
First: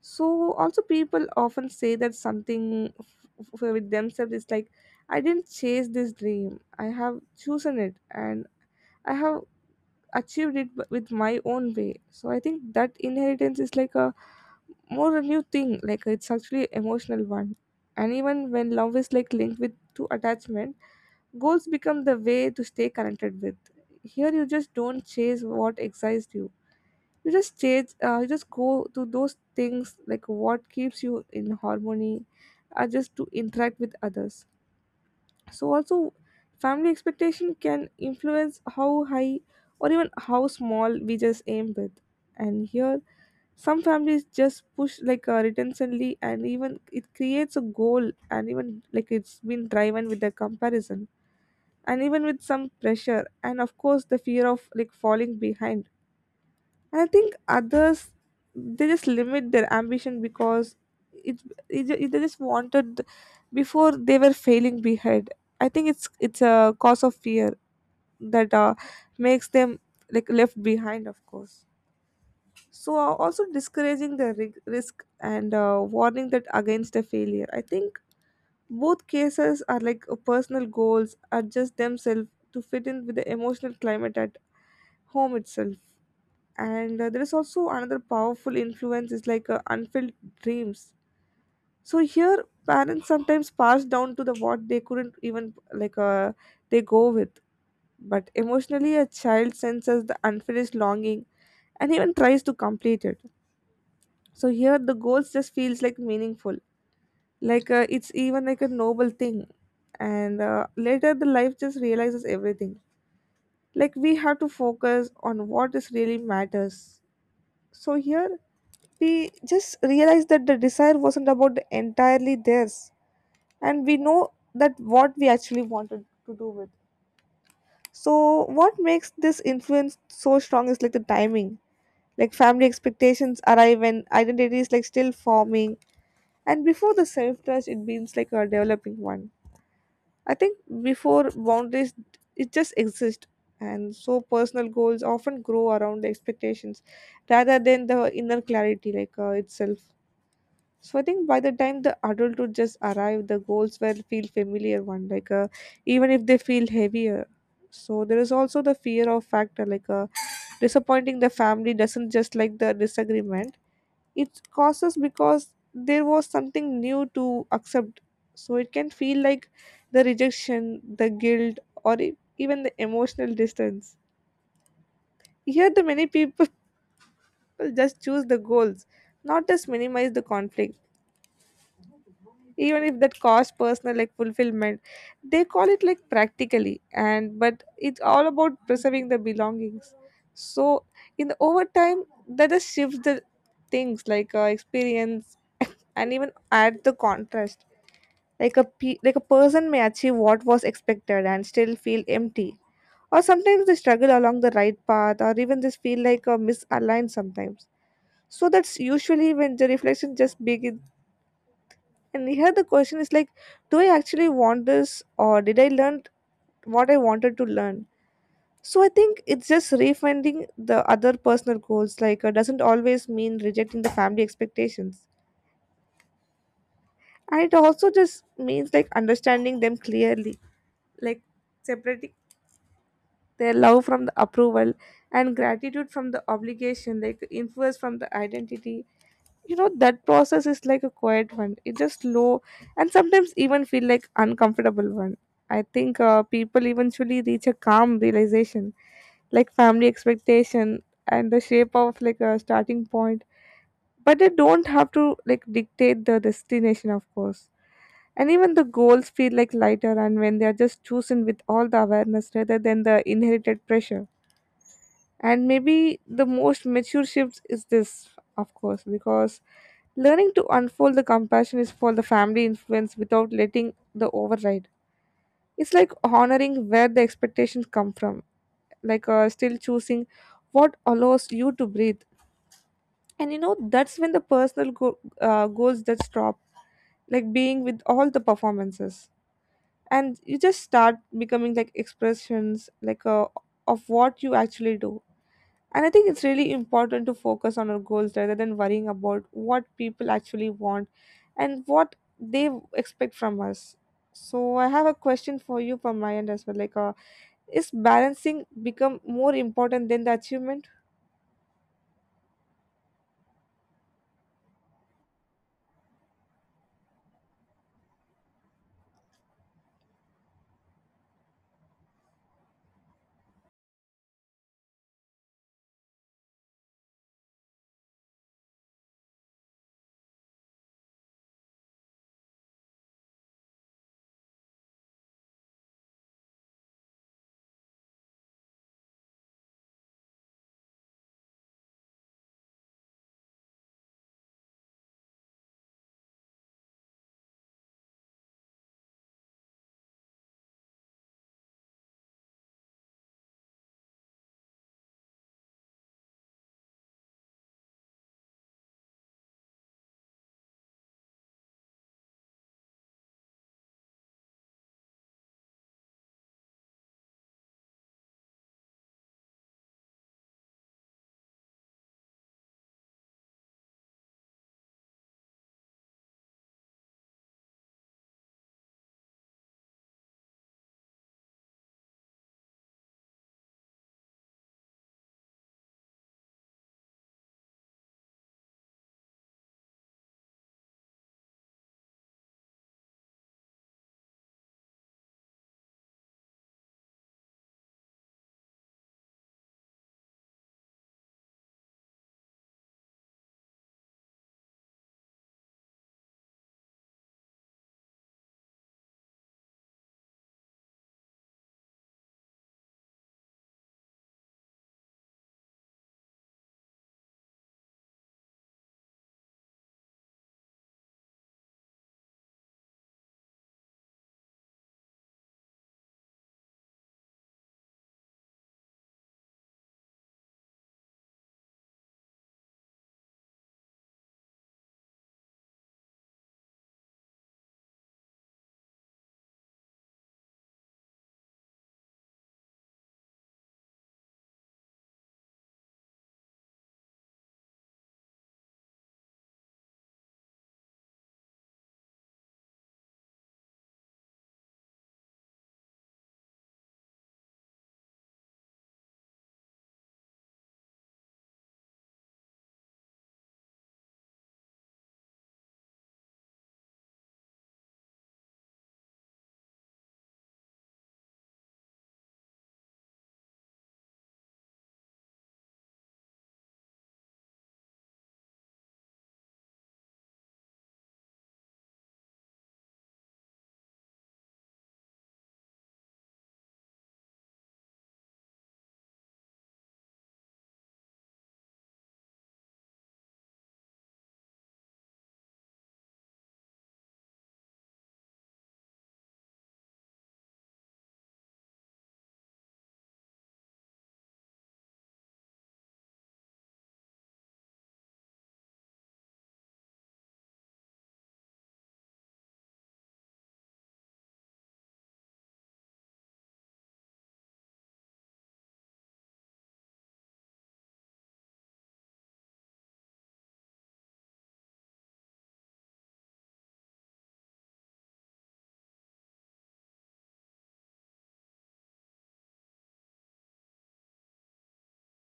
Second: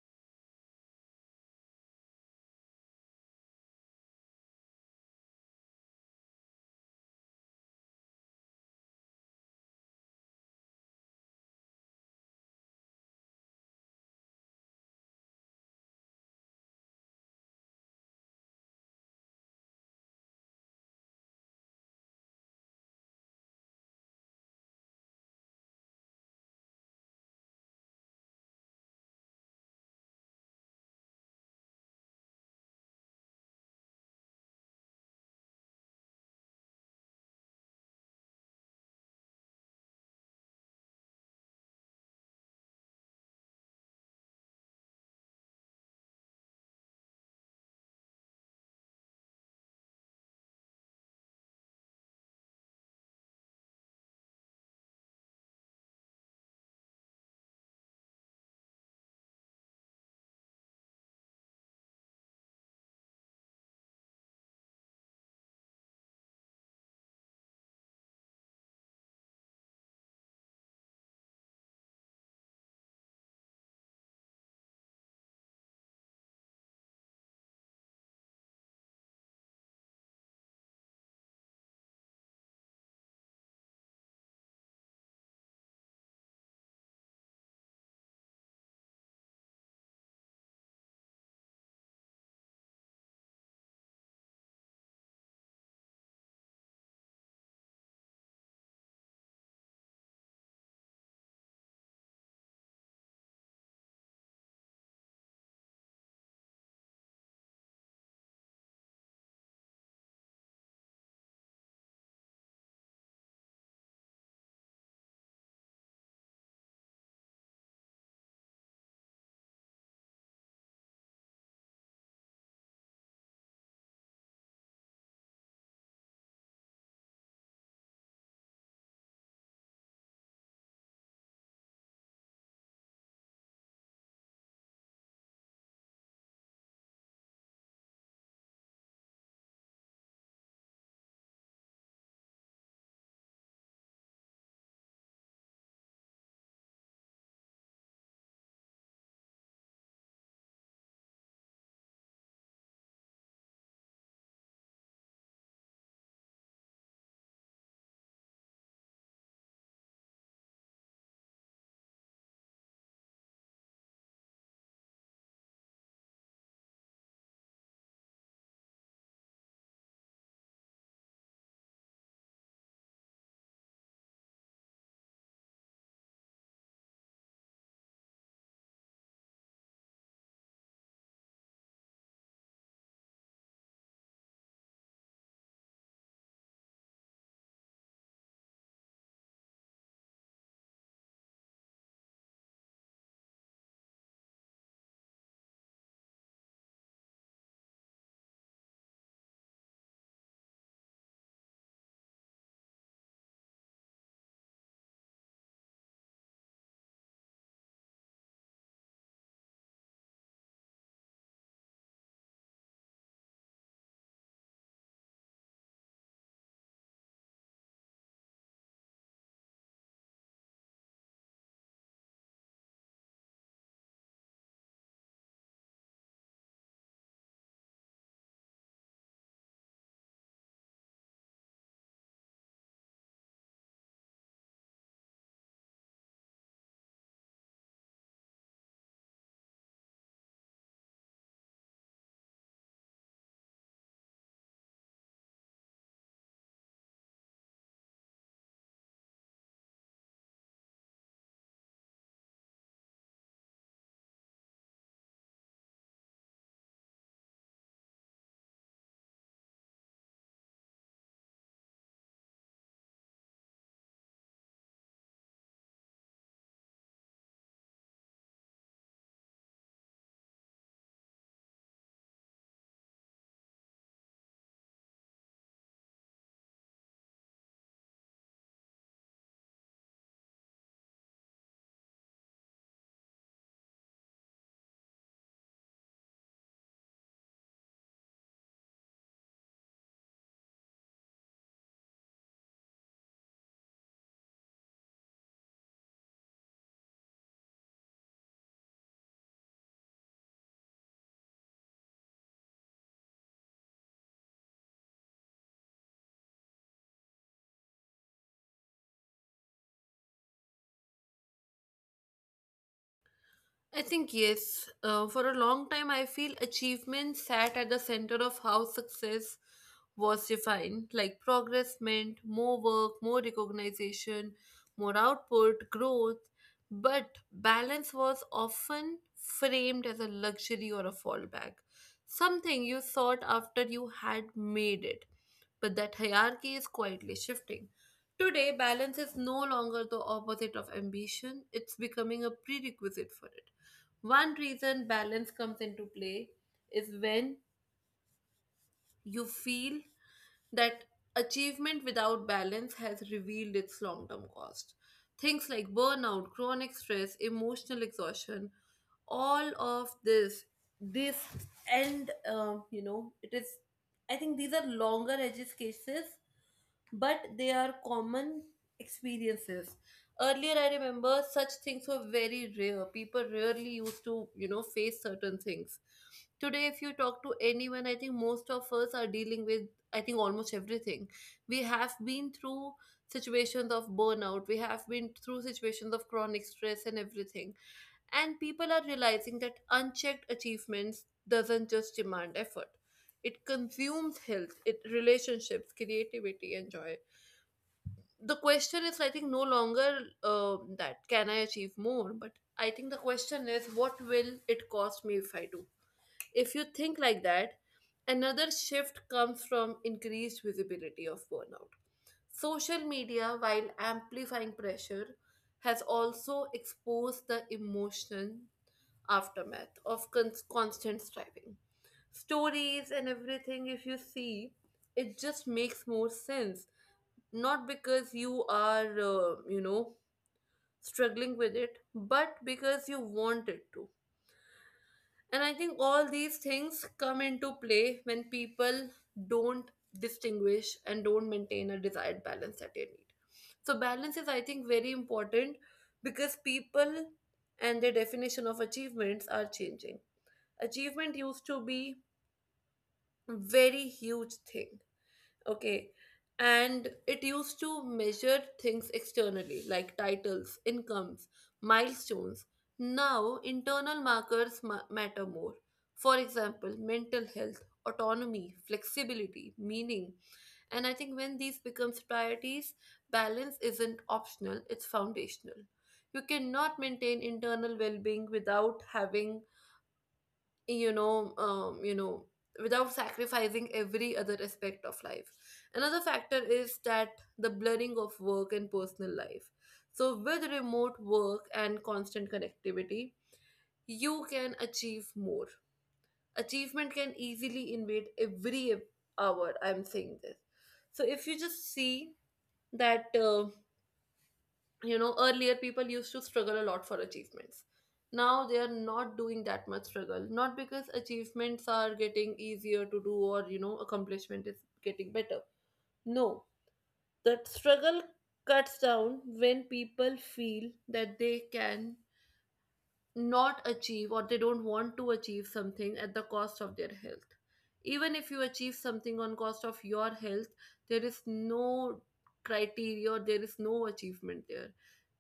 Speaker 2: So also people often say that something f- f- with themselves is like I didn't chase this dream, I have chosen it, and I have achieved it b- with my own way. So I think that inheritance is like a more a new thing, like it's actually emotional one. And even when love is like linked with to attachment, goals become the way to stay connected with. Here you just don't chase what excites you, you just chase uh, you just go to those things like what keeps you in harmony, are just to interact with others. So also family expectation can influence how high or even how small we just aim with. And here some families just push like uh, retentionly, and even it creates a goal, and even like it's been driven with the comparison, and even with some pressure, and of course the fear of like falling behind. And I think others, they just limit their ambition because it, it it- they just wanted before they were failing behind. I think it's it's a cause of fear that uh, makes them like left behind of course. So uh, also discouraging the rig- risk and uh, warning that against a failure, I think both cases are like uh, personal goals adjust themselves to fit in with the emotional climate at home itself. And uh, there is also another powerful influence is like uh, unfilled dreams. So here parents sometimes pass down to the what they couldn't even like uh, they go with, but emotionally a child senses the unfinished longing and even tries to complete it. So here the goals just feels like meaningful, like uh, it's even like a noble thing. And uh, later the life just realizes everything. Like we have to focus on what is really matters. So here we just realize that the desire wasn't about entirely theirs, and we know that what we actually wanted to do with. So what makes this influence so strong is like the timing. Like family expectations arrive when identity is like still forming, and before the self-trust it means like a developing one. I think before boundaries it just exists, and so personal goals often grow around the expectations rather than the inner clarity like uh, itself. So I think by the time the adulthood just arrive the goals will feel familiar one, like uh, even if they feel heavier. So there is also the fear of factor like uh, disappointing the family doesn't just like the disagreement it causes because there was something new to accept. So it can feel like the rejection, the guilt, or e- even the emotional distance. Here, the many people just choose the goals, not just minimize the conflict. Even if that cost personal like fulfillment, they call it like practically, and but it's all about preserving the belongings. So in the overtime, that just shifts the things like uh, experience and even add the contrast like a pe- like a person may achieve what was expected and still feel empty, or sometimes they struggle along the right path or even just feel like a misaligned sometimes. So that's usually when the reflection just begins, and here the question is like, do I actually want this or did I learn what I wanted to learn. So I think it's just refinding the other personal goals. Like uh, doesn't always mean rejecting the family expectations, and it also just means like understanding them clearly, like separating their love from the approval, and gratitude from the obligation, like influence from the identity. You know, that process is like a quiet one, it's just slow, and sometimes even feel like uncomfortable one. I think uh, people eventually reach a calm realization, like family expectation and the shape of like a starting point, but they don't have to like dictate the destination, of course. And even the goals feel like lighter and when they are just chosen with all the awareness rather than the inherited pressure. And maybe the most mature shift is this, of course, because learning to unfold the compassion is for the family influence without letting the override. It's like honoring where the expectations come from, like uh, still choosing what allows you to breathe. And you know, that's when the personal go- uh, goals that stop, like being with all the performances. And you just start becoming like expressions, like uh, of what you actually do. And I think it's really important to focus on our goals rather than worrying about what people actually want and what they w- expect from us. So I have a question for you from my end as well. Like, uh, is balancing become more important than the achievement?
Speaker 1: I think yes. Uh, for a long time, I feel achievement sat at the center of how success was defined, like progress meant more work, more recognition, more output, growth. But balance was often framed as a luxury or a fallback, something you sought after you had made it. But that hierarchy is quietly shifting. Today, balance is no longer the opposite of ambition, it's becoming a prerequisite for it. One reason balance comes into play is when you feel that achievement without balance has revealed its long term cost. Things like burnout, chronic stress, emotional exhaustion, all of this, this, and um, you know, it is, I think these are longer edges cases, but they are common experiences. Earlier, I remember such things were very rare. People rarely used to, you know, face certain things. Today, if you talk to anyone, I think most of us are dealing with, I think, almost everything. We have been through situations of burnout, we have been through situations of chronic stress and everything. And people are realizing that unchecked achievements doesn't just demand effort, it consumes health, it relationships, creativity and joy. The question is, I think, no longer, uh, that can I achieve more, but I think the question is, what will it cost me if I do? If you think like that, another shift comes from increased visibility of burnout. Social media, while amplifying pressure, has also exposed the emotion aftermath of con- constant striving. Stories and everything, if you see, it just makes more sense. Not because you are, uh, you know, struggling with it, but because you want it to. And I think all these things come into play when people don't distinguish and don't maintain a desired balance that they need. So, balance is, I think, very important because people and their definition of achievements are changing. Achievement used to be a very huge thing. Okay. And it used to measure things externally, like titles, incomes, milestones. Now, internal markers ma- matter more. For example, mental health, autonomy, flexibility, meaning. And I think when these becomes priorities, balance isn't optional, it's foundational. You cannot maintain internal well-being without having, you know um, you know, without sacrificing every other aspect of life. Another factor is that the blurring of work and personal life. So with remote work and constant connectivity, you can achieve more, achievement can easily invade every hour. I'm saying this, so if you just see that, uh, you know, earlier people used to struggle a lot for achievements. Now they are not doing that much struggle, not because achievements are getting easier to do or, you know, accomplishment is getting better. No. The struggle cuts down when people feel that they can not achieve or they don't want to achieve something at the cost of their health. Even if you achieve something on cost of your health, there is no criteria, there is no achievement there.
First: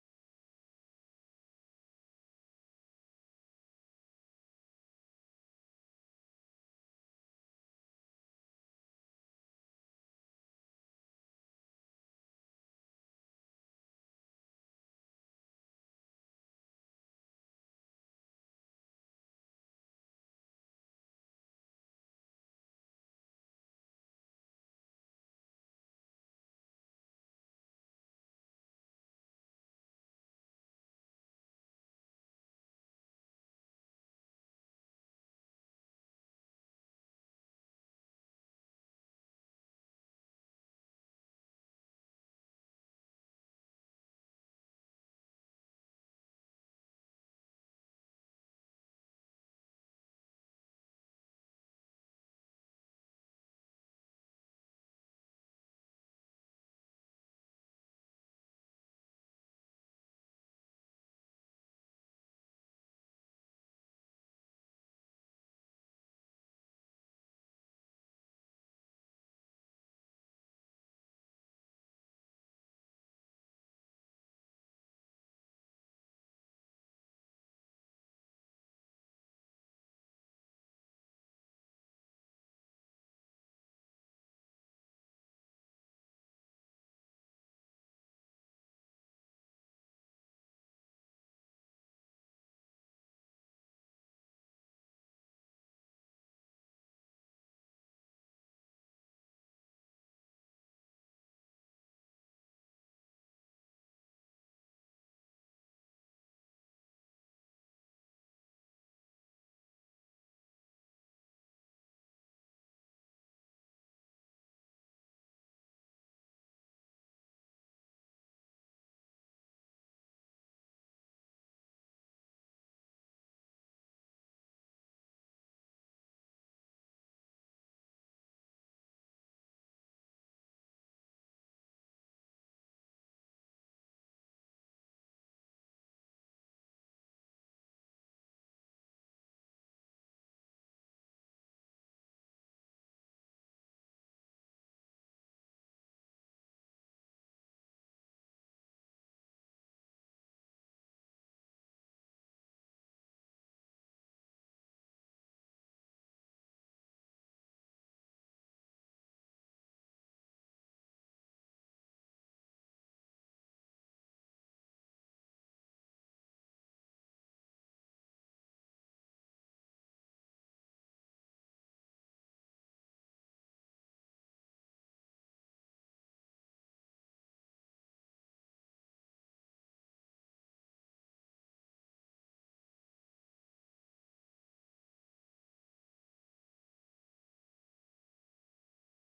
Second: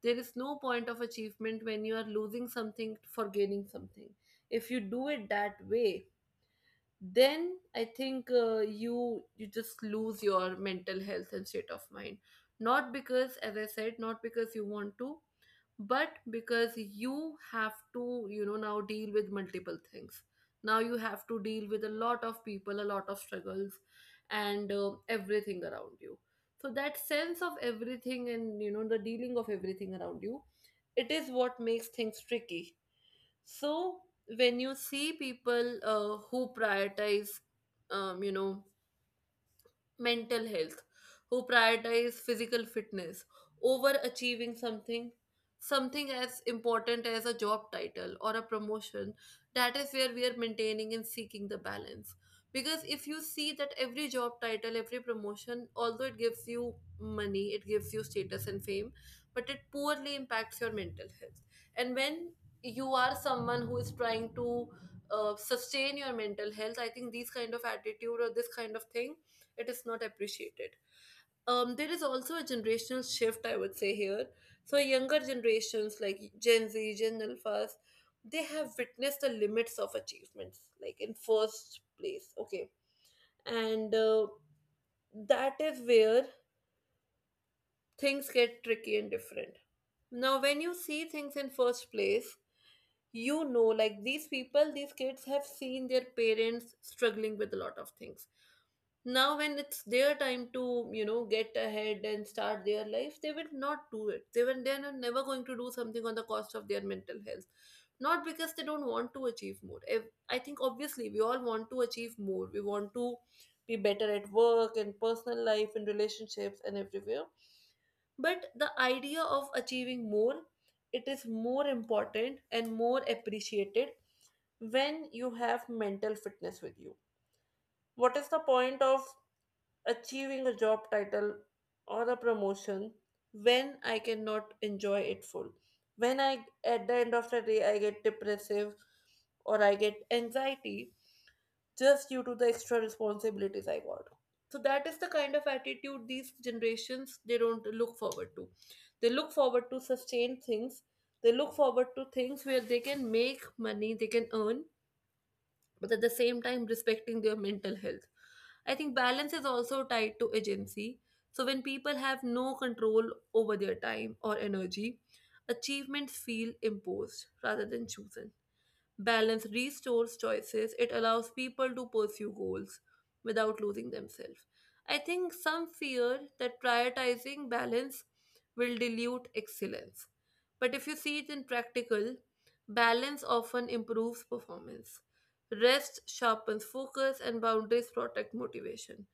Speaker 1: There is no point of achievement when you are losing something for gaining something. If you do it that way, then I think, uh, you you just lose your mental health and state of mind. Not because, as I said, not because you want to, but because you have to, you know, now deal with multiple things. Now you have to deal with a lot of people, a lot of struggles, and uh, everything around you. So that sense of everything, and you know, the dealing of everything around you, it is what makes things tricky. So when you see people, uh, who prioritize, um, you know, mental health, who prioritize physical fitness over achieving something, something as important as a job title or a promotion, that is where we are maintaining and seeking the balance. Because if you see that every job title, every promotion, although it gives you money, it gives you status and fame, but it poorly impacts your mental health. And when you are someone who is trying to uh, sustain your mental health, I think these kind of attitude or this kind of thing, it is not appreciated. Um, there is also a generational shift, I would say, here. So younger generations, like Gen Z, Gen Alphas, they have witnessed the limits of achievements, like in first place, okay. And uh, that is where things get tricky and different. Now when you see things in first place, you Know, like, these people, these kids have seen their parents struggling with a lot of things. Now when it's their time to you know get ahead and start their life, they will not do it. They will they're never going to do something on the cost of their mental health. Not because they don't want to achieve more. Ev- I think obviously we all want to achieve more. We want to be better at work and personal life and relationships and everywhere. But the idea of achieving more, it is more important and more appreciated when you have mental fitness with you. What is the point of achieving a job title or a promotion when I cannot enjoy it full? When I, at the end of the day, I get depressive or I get anxiety just due to the extra responsibilities I got. So that is the kind of attitude these generations they don't look forward to. They look forward to sustained things. They look forward to things where they can make money, they can earn, but at the same time respecting their mental health. I think balance is also tied to agency. So when people have no control over their time or energy, achievements feel imposed rather than chosen. Balance restores choices, it allows people to pursue goals without losing themselves. I think some fear that prioritizing balance will dilute excellence. But if you see it in practical, balance often improves performance. Rest sharpens focus and boundaries protect motivation.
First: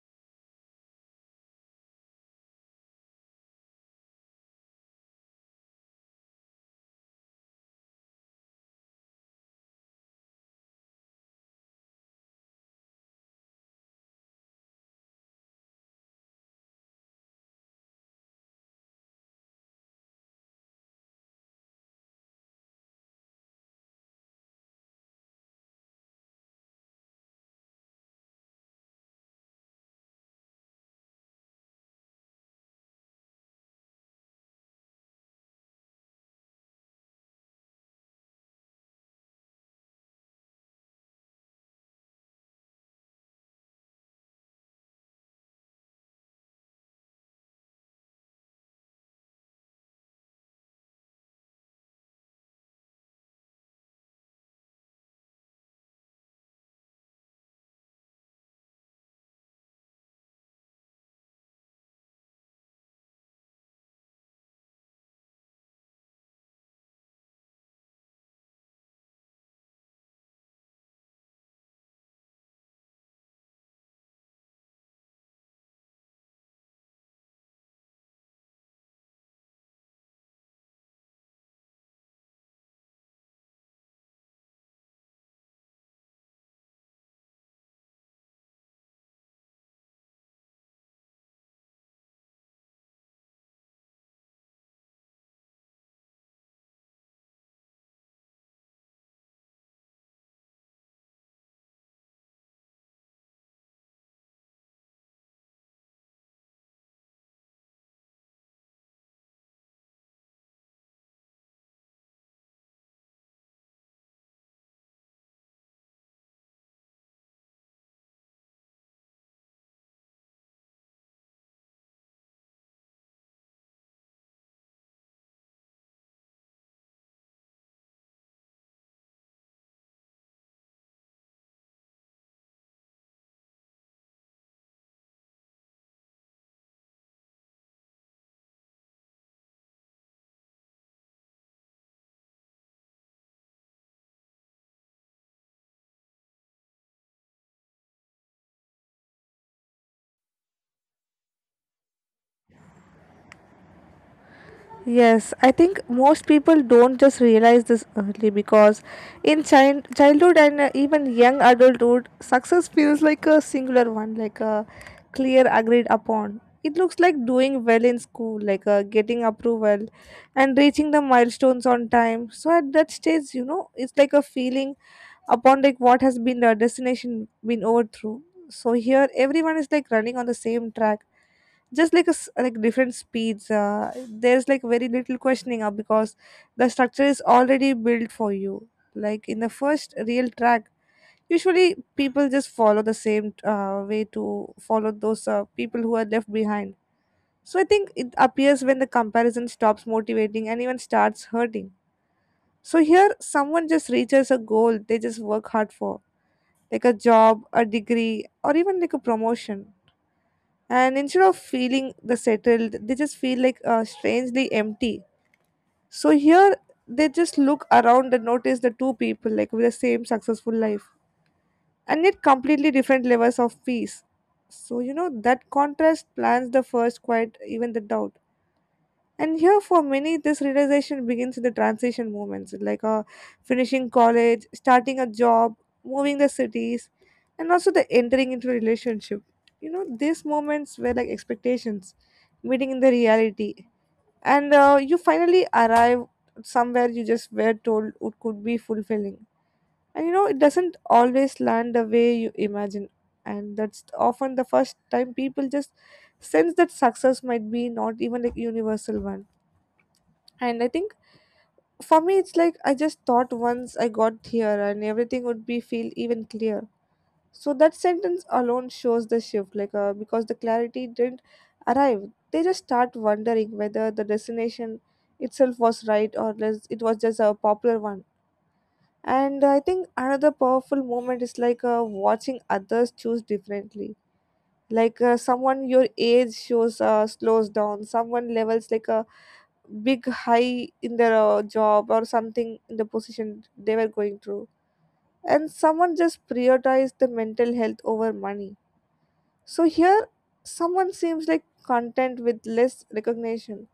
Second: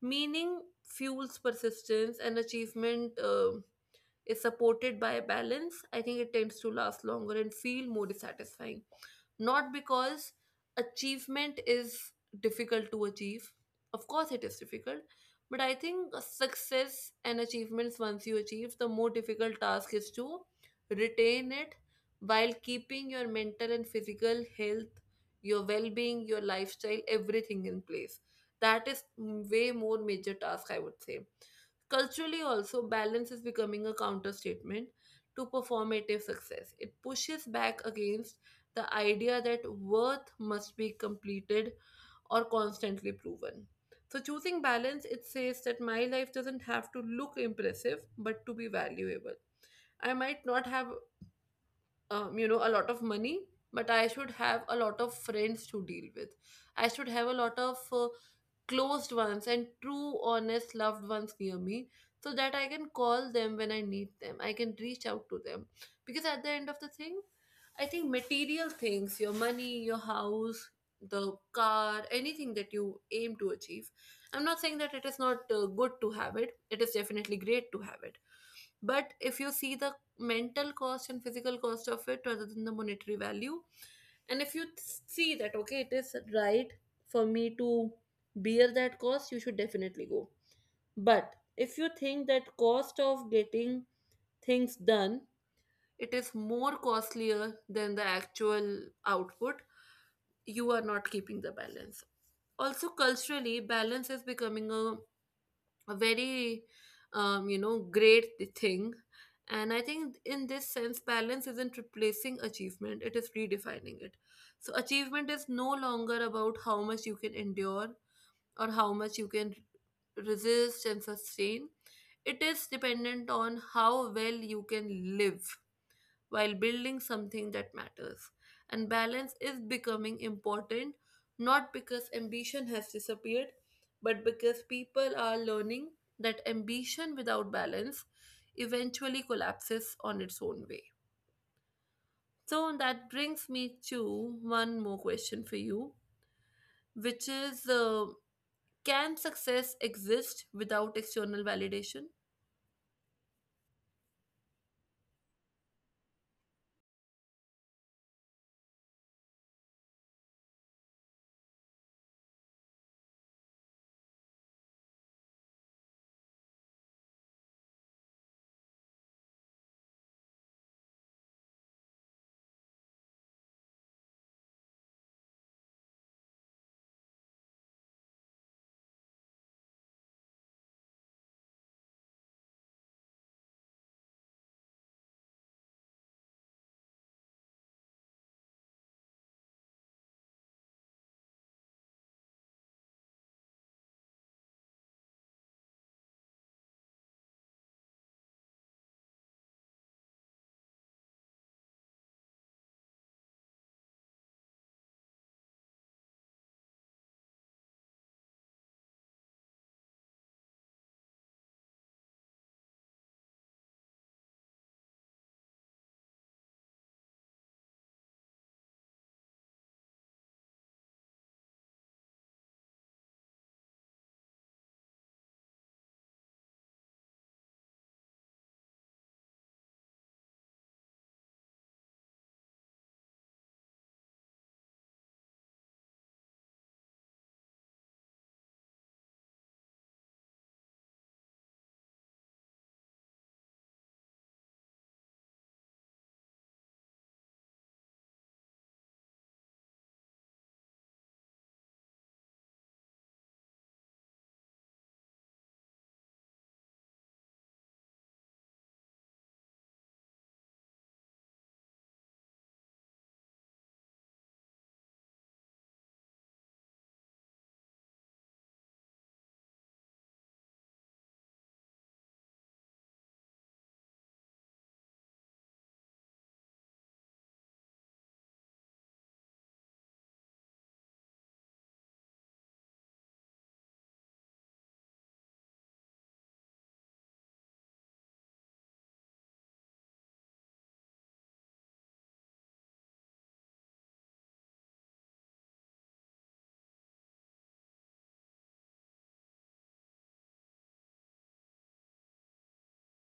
Speaker 1: Meaning fuels persistence and achievement um is supported by balance. I think it tends to last longer and feel more satisfying, not because achievement is difficult to achieve. Of course, it is difficult, but I think success and achievements, once you achieve, the more difficult task is to retain it while keeping your mental and physical health, your well being, your lifestyle, everything in place. That is way more major task, I would say. Culturally, also, balance is becoming a counter statement to performative success. It pushes back against the idea that worth must be completed or constantly proven. So, choosing balance, it says that my life doesn't have to look impressive, but to be valuable. I might not have, um, you know, a lot of money, but I should have a lot of friends to deal with. I should have a lot of uh, closed ones and true, honest, loved ones near me so that I can call them when I need them. I can reach out to them. Because at the end of the thing, I think material things, your money, your house, the car, anything that you aim to achieve. I'm not saying that it is not uh, good to have it, it is definitely great to have it. But if you see the mental cost and physical cost of it rather than the monetary value, and if you th- see that, okay, it is right for me to bear that cost, you should definitely go. But if you think that cost of getting things done, it is more costlier than the actual output, you are not keeping the balance. Also, culturally, balance is becoming a a very um, you know, great thing. And I think in this sense, balance isn't replacing achievement, it is redefining it. So achievement is no longer about how much you can endure or how much you can resist and sustain. It is dependent on how well you can live while building something that matters. And balance is becoming important not because ambition has disappeared, but because people are learning that ambition without balance eventually collapses on its own way. So that brings me to one more question for you, which is, uh, can success exist without external validation?
Speaker 2: Yes, I think most people don't just realize this early because in child childhood and uh, even young adulthood, success feels like a singular one, like a clear agreed upon. It looks like doing well in school, like uh, getting approval and reaching the milestones on time. So at that stage, you know, it's like a feeling upon like what has been the destination been over through. So here everyone is like running on the same track, just like a, s- like different speeds. Uh, there's like very little questioning uh, because the structure is already built for you, like in the first real track. Usually people just follow the same uh, way to follow those uh, people who are left behind. So I think it appears when the comparison stops motivating and even starts hurting. So here someone just reaches a goal they just work hard for, like a job, a degree, or even like a promotion, and instead of feeling the settled they just feel like uh, strangely empty. So here they just look around and notice the two people like with the same successful life and yet completely different levels of peace. So you know that contrast plans the first quiet even the doubt. And here, for many, this realization begins in the transition moments, like uh, finishing college, starting a job, moving the cities, and also the entering into a relationship. You know, these moments were like expectations, meeting in the reality, and uh, you finally arrive somewhere you just were told it could be fulfilling. And you know, it doesn't always land the way you imagine, and that's often the first time people just sense that success might be not even like universal one. And I think for me, it's like I just thought once I got here and everything would be feel even clear. So that sentence alone shows the shift, like uh, because the clarity didn't arrive. They just start wondering whether the destination itself was right or less, it was just a popular one. And I think another powerful moment is like uh, watching others choose differently. Like uh, someone your age shows uh, slows down, someone levels like uh, big high in their uh, job or something in the position they were going through, and someone just prioritized the mental health over money. So here someone seems like content with less recognition.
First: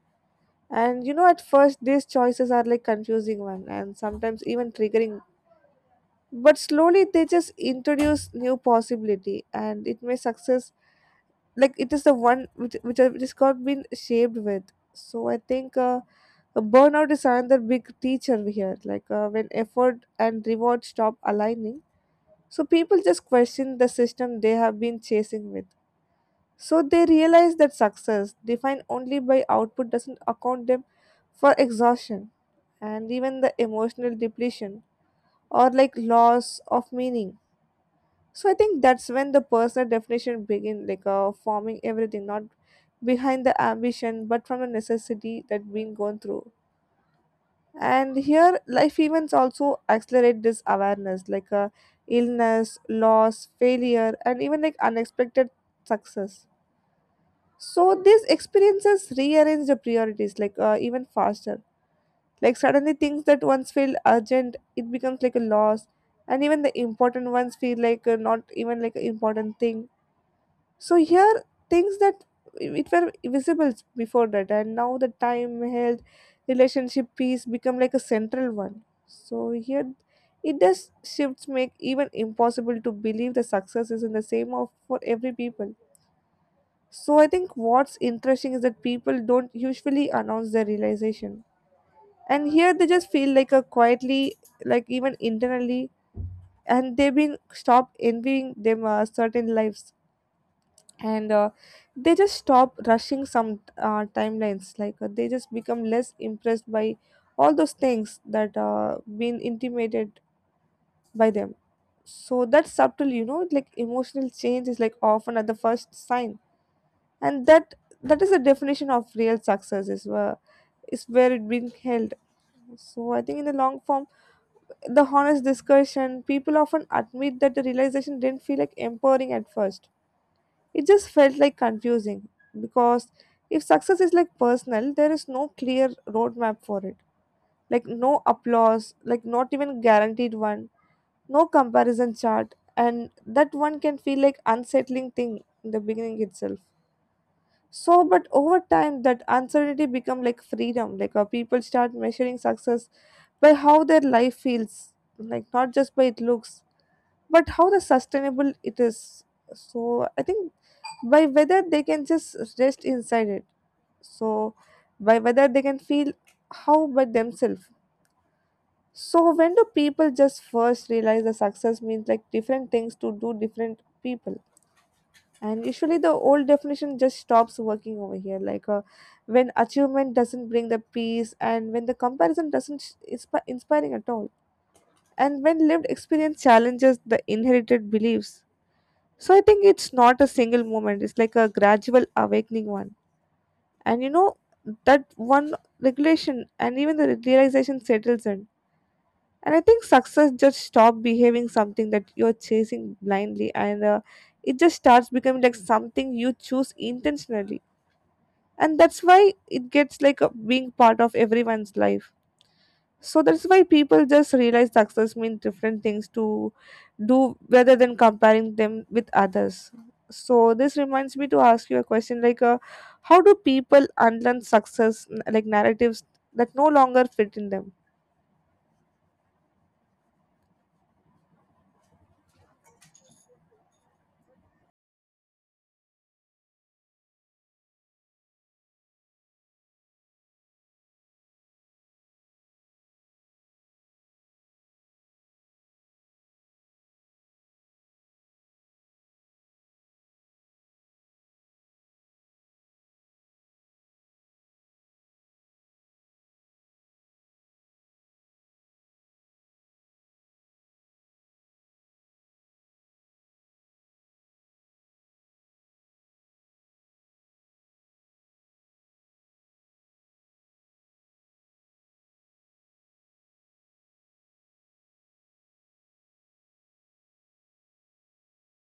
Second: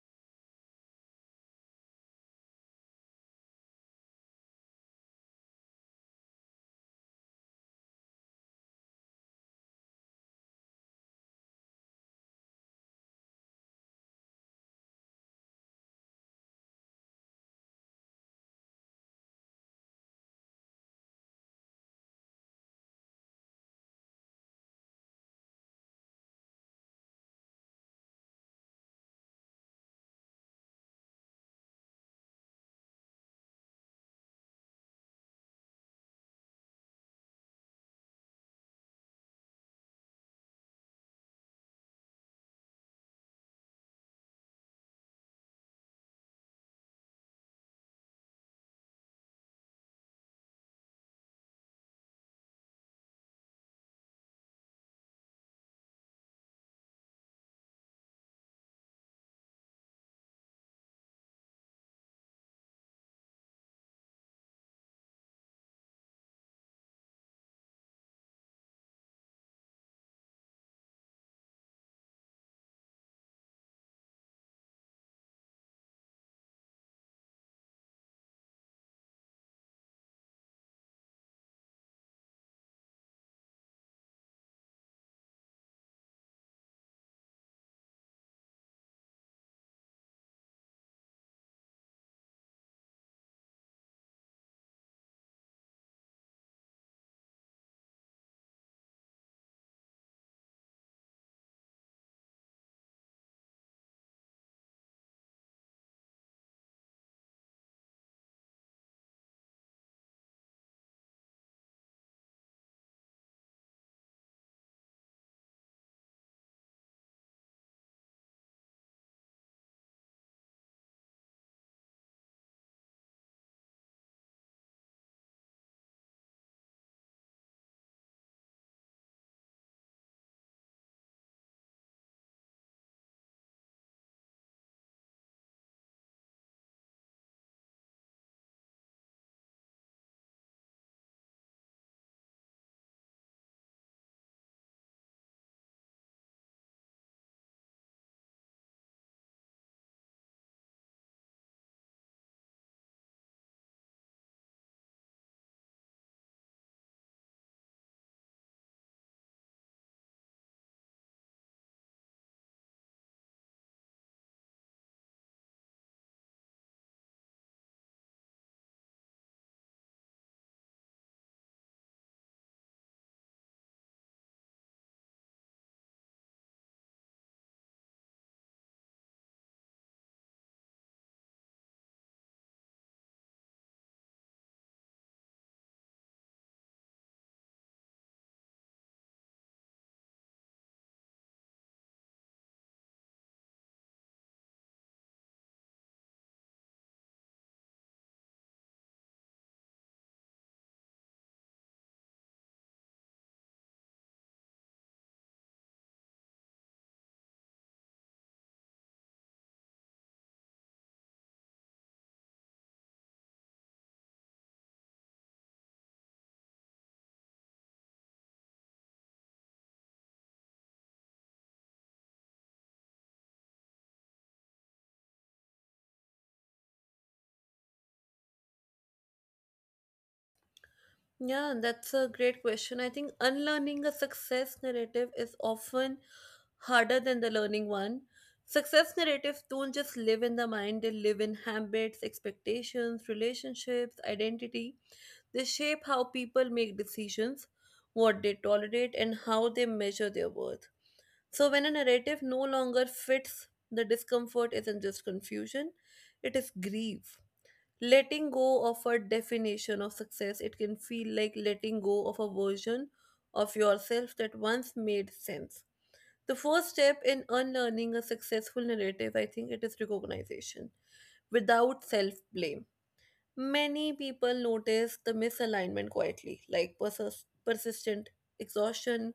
Speaker 2: And you know at first these choices are like confusing one and sometimes even triggering, but slowly they just introduce new possibility and it may success, like it is the one which which, which has got been shaped with. So I think uh, Uh, burnout is another big teacher here like uh, when effort and reward stop aligning. So people just question the system they have been chasing with. So they realize that success defined only by output doesn't account them for exhaustion and even the emotional depletion or like loss of meaning. So I think that's when the personal definition begin like uh, forming everything not behind the ambition but from the necessity that being gone through. And here life events also accelerate this awareness like uh, illness, loss, failure, and even like unexpected success. So these experiences rearrange the priorities like uh, even faster. Like suddenly things that once felt urgent it becomes like a loss, and even the important ones feel like uh, not even like an important thing. So here, things that it were visible before that, and now the time, health, relationship, peace become like a central one. So here, it does shifts make even impossible to believe the success is in the same of for every people. So I think what's interesting is that people don't usually announce their realization, and here they just feel like a quietly, like even internally, and they've been stopped envying them uh, certain lives, and uh, they just stop rushing some uh, timelines, like uh, they just become less impressed by all those things that uh, been intimated by them. So that's subtle, you know, like emotional change is like often at the first sign, and that that is the definition of real success is where is where it being held. So I think in the long form the honest discussion people often admit that the realization didn't feel like empowering at first. It just felt like confusing because if success is like personal, there is no clear roadmap for it. Like no applause, like not even guaranteed one, no comparison chart, and that one can feel like unsettling thing in the beginning itself. So, but over time, that uncertainty become like freedom. Like uh, people start measuring success by how their life feels, like not just by it looks, but how the sustainable it is. So, I think by whether they can just rest inside it, so by whether they can feel how by themselves. So when do people just first realize the success means like different things to do different people, and usually the old definition just stops working over here like uh, when achievement doesn't bring the peace and when the comparison doesn't sh- inspi- inspiring at all, and when lived experience challenges the inherited beliefs. So I think it's not a single moment, it's like a gradual awakening one. And you know that one regulation and even the realization settles in. And I think success just stop behaving something that you're chasing blindly and uh, it just starts becoming like something you choose intentionally. And that's why it gets like a, being part of everyone's life. So that's why people just realize success means different things to do rather than comparing them with others. So this reminds me to ask you a question like uh, how do people unlearn success n- like narratives that no longer fit in them?
Speaker 1: Yeah, that's a great question. I think unlearning a success narrative is often harder than the learning one. Success narratives don't just live in the mind, they live in habits, expectations, relationships, identity. They shape how people make decisions, what they tolerate, and how they measure their worth. So, when a narrative no longer fits, the discomfort isn't just confusion, it is grief. Letting go of a definition of success, it can feel like letting go of a version of yourself that once made sense. The first step in unlearning a successful narrative, I think, it is recognition without self blame. Many people notice the misalignment quietly, like persis- persistent exhaustion,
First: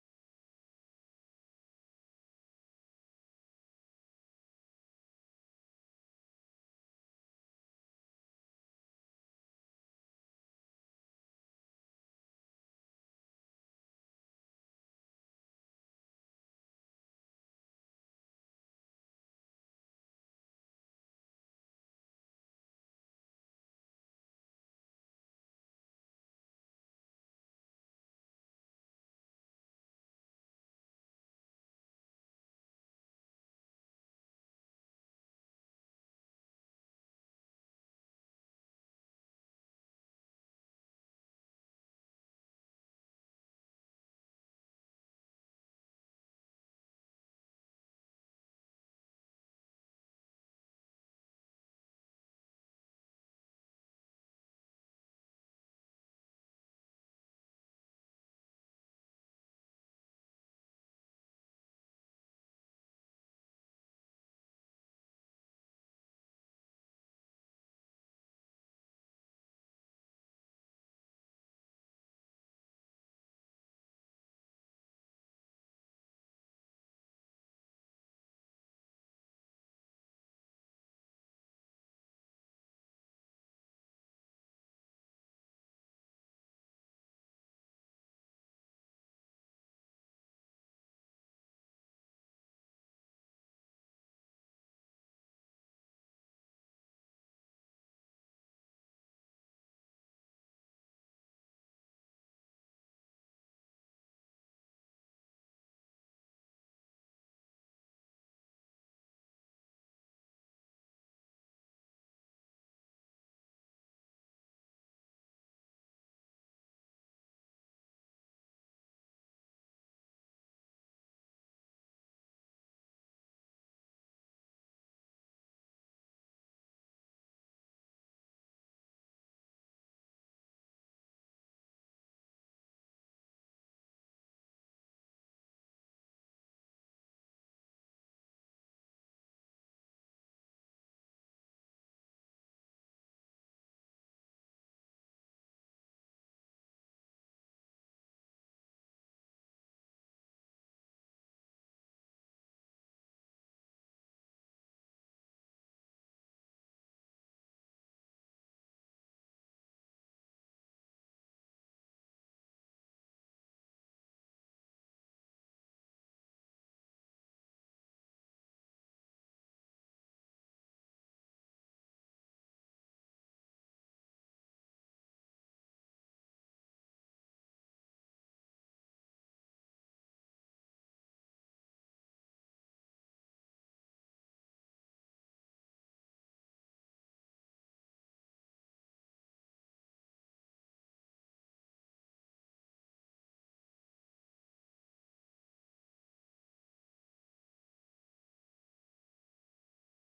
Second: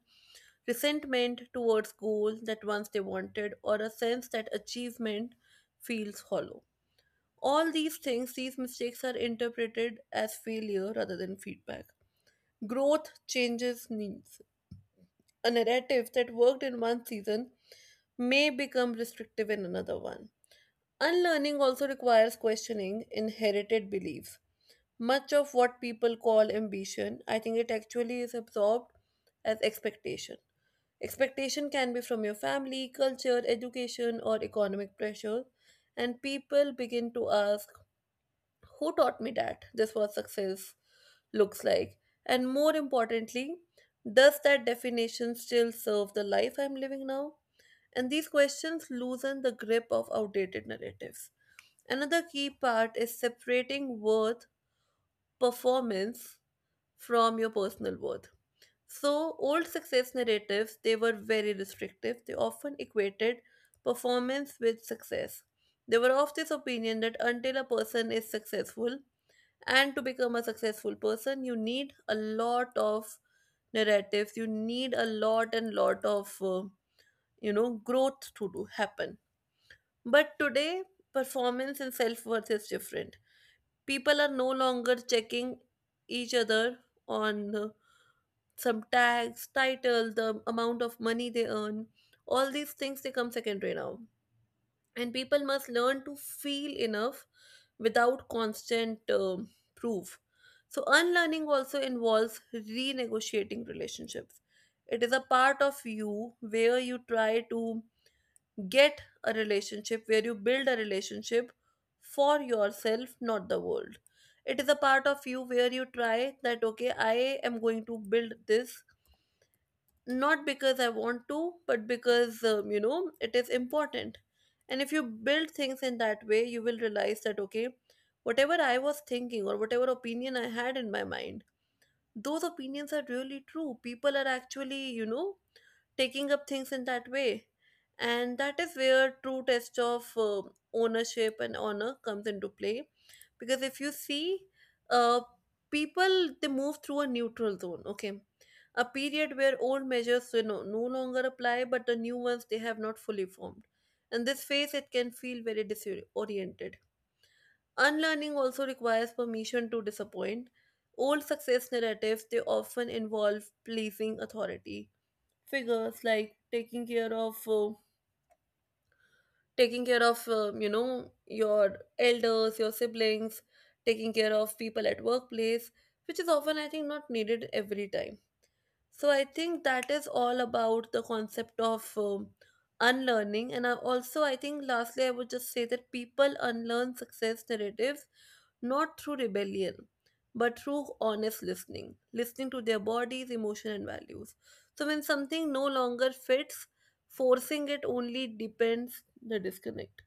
Speaker 1: resentment towards goals that once they wanted, or a sense that achievement feels hollow. All these things, these mistakes are interpreted as failure rather than feedback. Growth changes needs. A narrative that worked in one season may become restrictive in another one. Unlearning also requires questioning inherited beliefs. Much of what people call ambition, I think it actually is absorbed as expectation. Expectation can be from your family, culture, education, or economic pressure, and people begin to ask, who taught me that this was success looks like? And more importantly, does that definition still serve the life I'm living now? And these questions loosen the grip of outdated narratives. Another key part is separating worth performance from your personal worth. So old success narratives, they were very restrictive, they often equated performance with success. They were of this opinion that until a person is successful, and to become a successful person, you need a lot of narratives, you need a lot and lot of uh, you know, growth to do happen. But today performance and self-worth is different. People are no longer checking each other on, uh, some tags, title, the amount of money they earn. All these things, they come secondary now, and people must learn to feel enough without constant um, proof. So unlearning also involves renegotiating relationships. It is a part of you where you try to get a relationship where you build a relationship for yourself, not the world. It is a part of you where you try that, okay, I am going to build this not because I want to, but because, um, you know, it is important. And if you build things in that way, you will realize that, okay, whatever I was thinking or whatever opinion I had in my mind, those opinions are really true. People are actually, you know, taking up things in that way. And that is where true test of uh, ownership and honor comes into play. Because if you see, uh, people, they move through a neutral zone, okay, a period where old measures, you know, no longer apply but the new ones they have not fully formed, and this phase it can feel very disoriented. Unlearning also requires permission to disappoint. Old success narratives, they often involve pleasing authority figures, like taking care of uh, taking care of, um, you know, your elders, your siblings, taking care of people at workplace, which is often, I think, not needed every time. So I think that is all about the concept of, um, unlearning. And I also i think lastly I would just say that people unlearn success narratives not through rebellion, but through honest listening, listening to their bodies, emotion, and values. So when something no longer fits, forcing it only depends the disconnect.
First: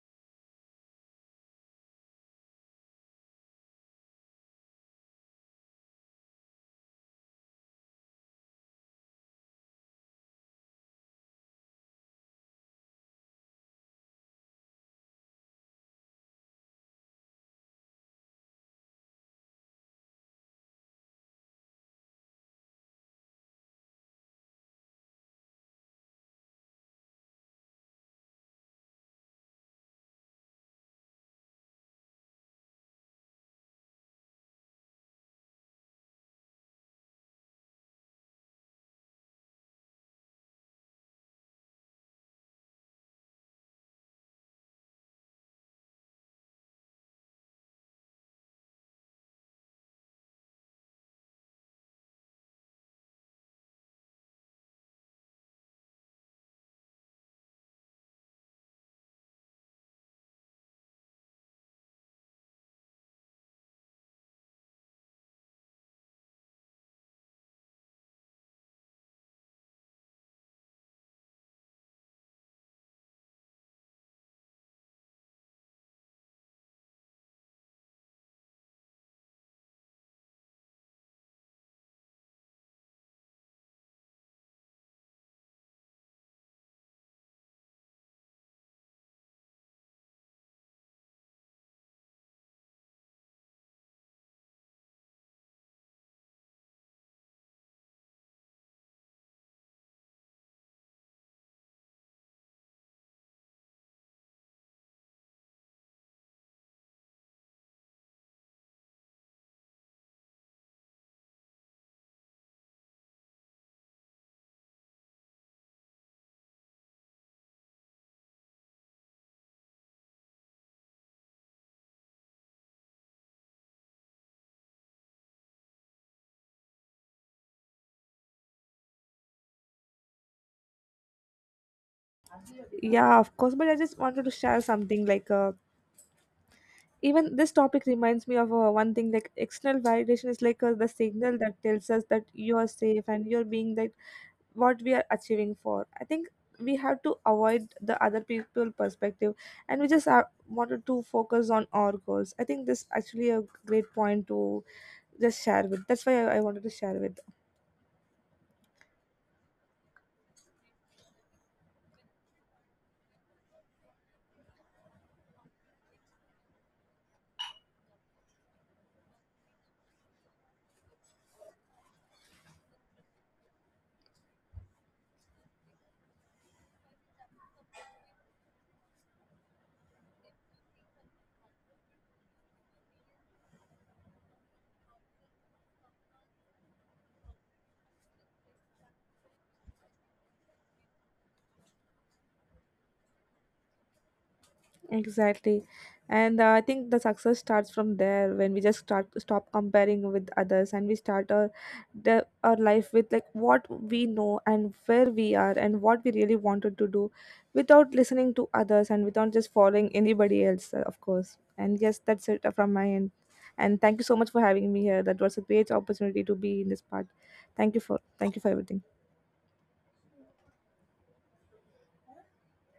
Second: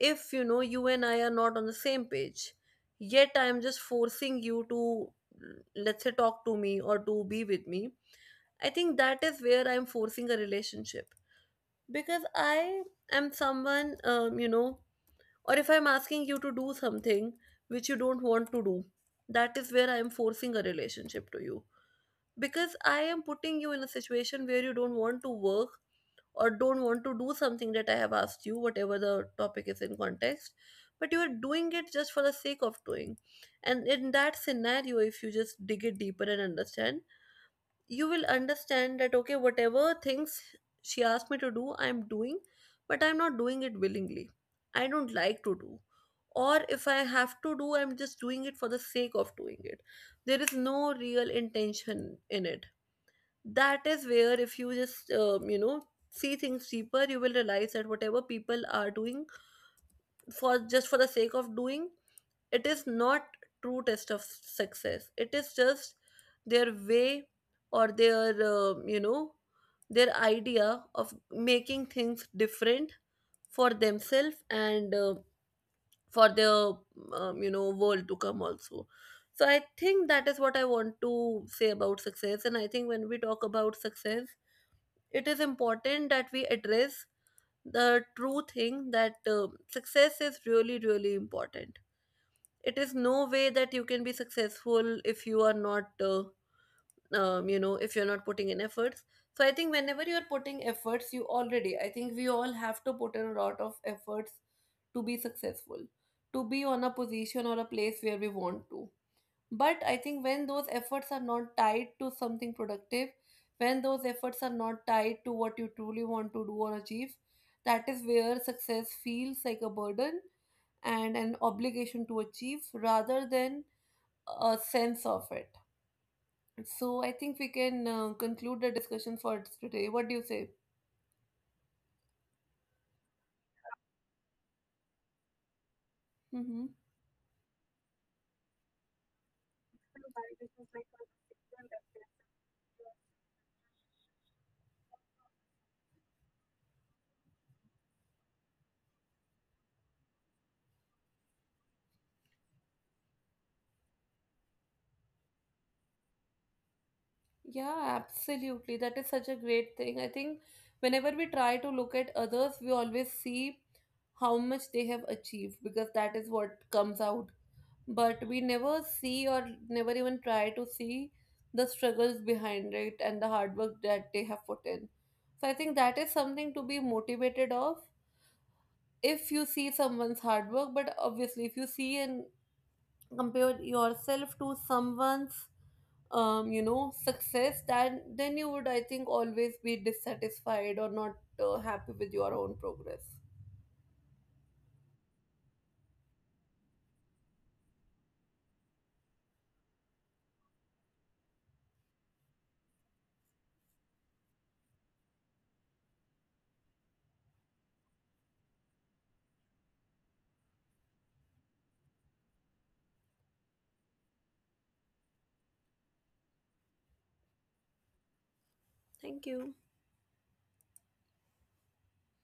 Speaker 1: If you know you and I are not on the same page, yet I am just forcing you to, let's say, talk to me or to be with me, I think that is where I'm forcing a relationship because I am someone, um, you know. Or if I'm asking you to do something which you don't want to do, that is where I am forcing a relationship to you. Because I am putting you in a situation where you don't want to work or don't want to do something that I have asked you, whatever the topic is in context, but you are doing it just for the sake of doing. And in that scenario, if you just dig it deeper and understand, you will understand that, okay, whatever things she asked me to do, I'm doing, but I'm not doing it willingly. I don't like to do. Or if I have to do, I'm just doing it for the sake of doing it. There is no real intention in it. That is where, if you just, um, you know, see things deeper, you will realize that whatever people are doing for just for the sake of doing, it is not true test of success. It is just their way, or their, um, you know, their idea of making things different for themselves, and uh, for their, um, you know, world to come also. So I think that is what I want to say about success. And I think when we talk about success, it is important that we address the true thing that, uh, success is really really important. It is no way that you can be successful if you are not, uh, um, you know, if you're not putting in efforts. So I think whenever you're putting efforts, you already, I think we all have to put in a lot of efforts to be successful, to be on a position or a place where we want to. But I think when those efforts are not tied to something productive, when those efforts are not tied to what you truly want to do or achieve, that is where success feels like a burden and an obligation to achieve rather than a sense of it. So I think we can uh, conclude the discussion for today. What do you say?
Speaker 2: Yeah, of course, but I just wanted to share something like uh,
Speaker 1: Mm-hmm.
Speaker 2: even this topic reminds me of uh, one thing, like external validation is like uh, the signal that tells us that you are safe and you're being like what we are achieving for. I think we have to avoid the other people perspective and we just have wanted to focus on our goals. I think this actually a great point to just share with, that's why i, I wanted to share with.
Speaker 1: Yeah, absolutely. That is such a great thing. I think whenever we try to look at others, we always see how much they have achieved because that is what comes out. But we never see or never even try to see the struggles behind it and the hard work that they have put in. So I think that is something to be motivated of if you see someone's hard work. But obviously, if you see and compare yourself to someone's, um, you know, success, then then you would, I think, always be dissatisfied or not uh, happy with your own progress.
Speaker 2: Exactly. And uh, I think the success starts from there when we just start stop comparing with others and we start our the, our life with like what we know and where we are and what we really wanted to do, without listening to others and without just following anybody else, uh, of course. And yes, that's it uh, from my end. And thank you so much for having me here. That was a great opportunity to be in this part. Thank you for thank you for everything.
Speaker 1: Thank you.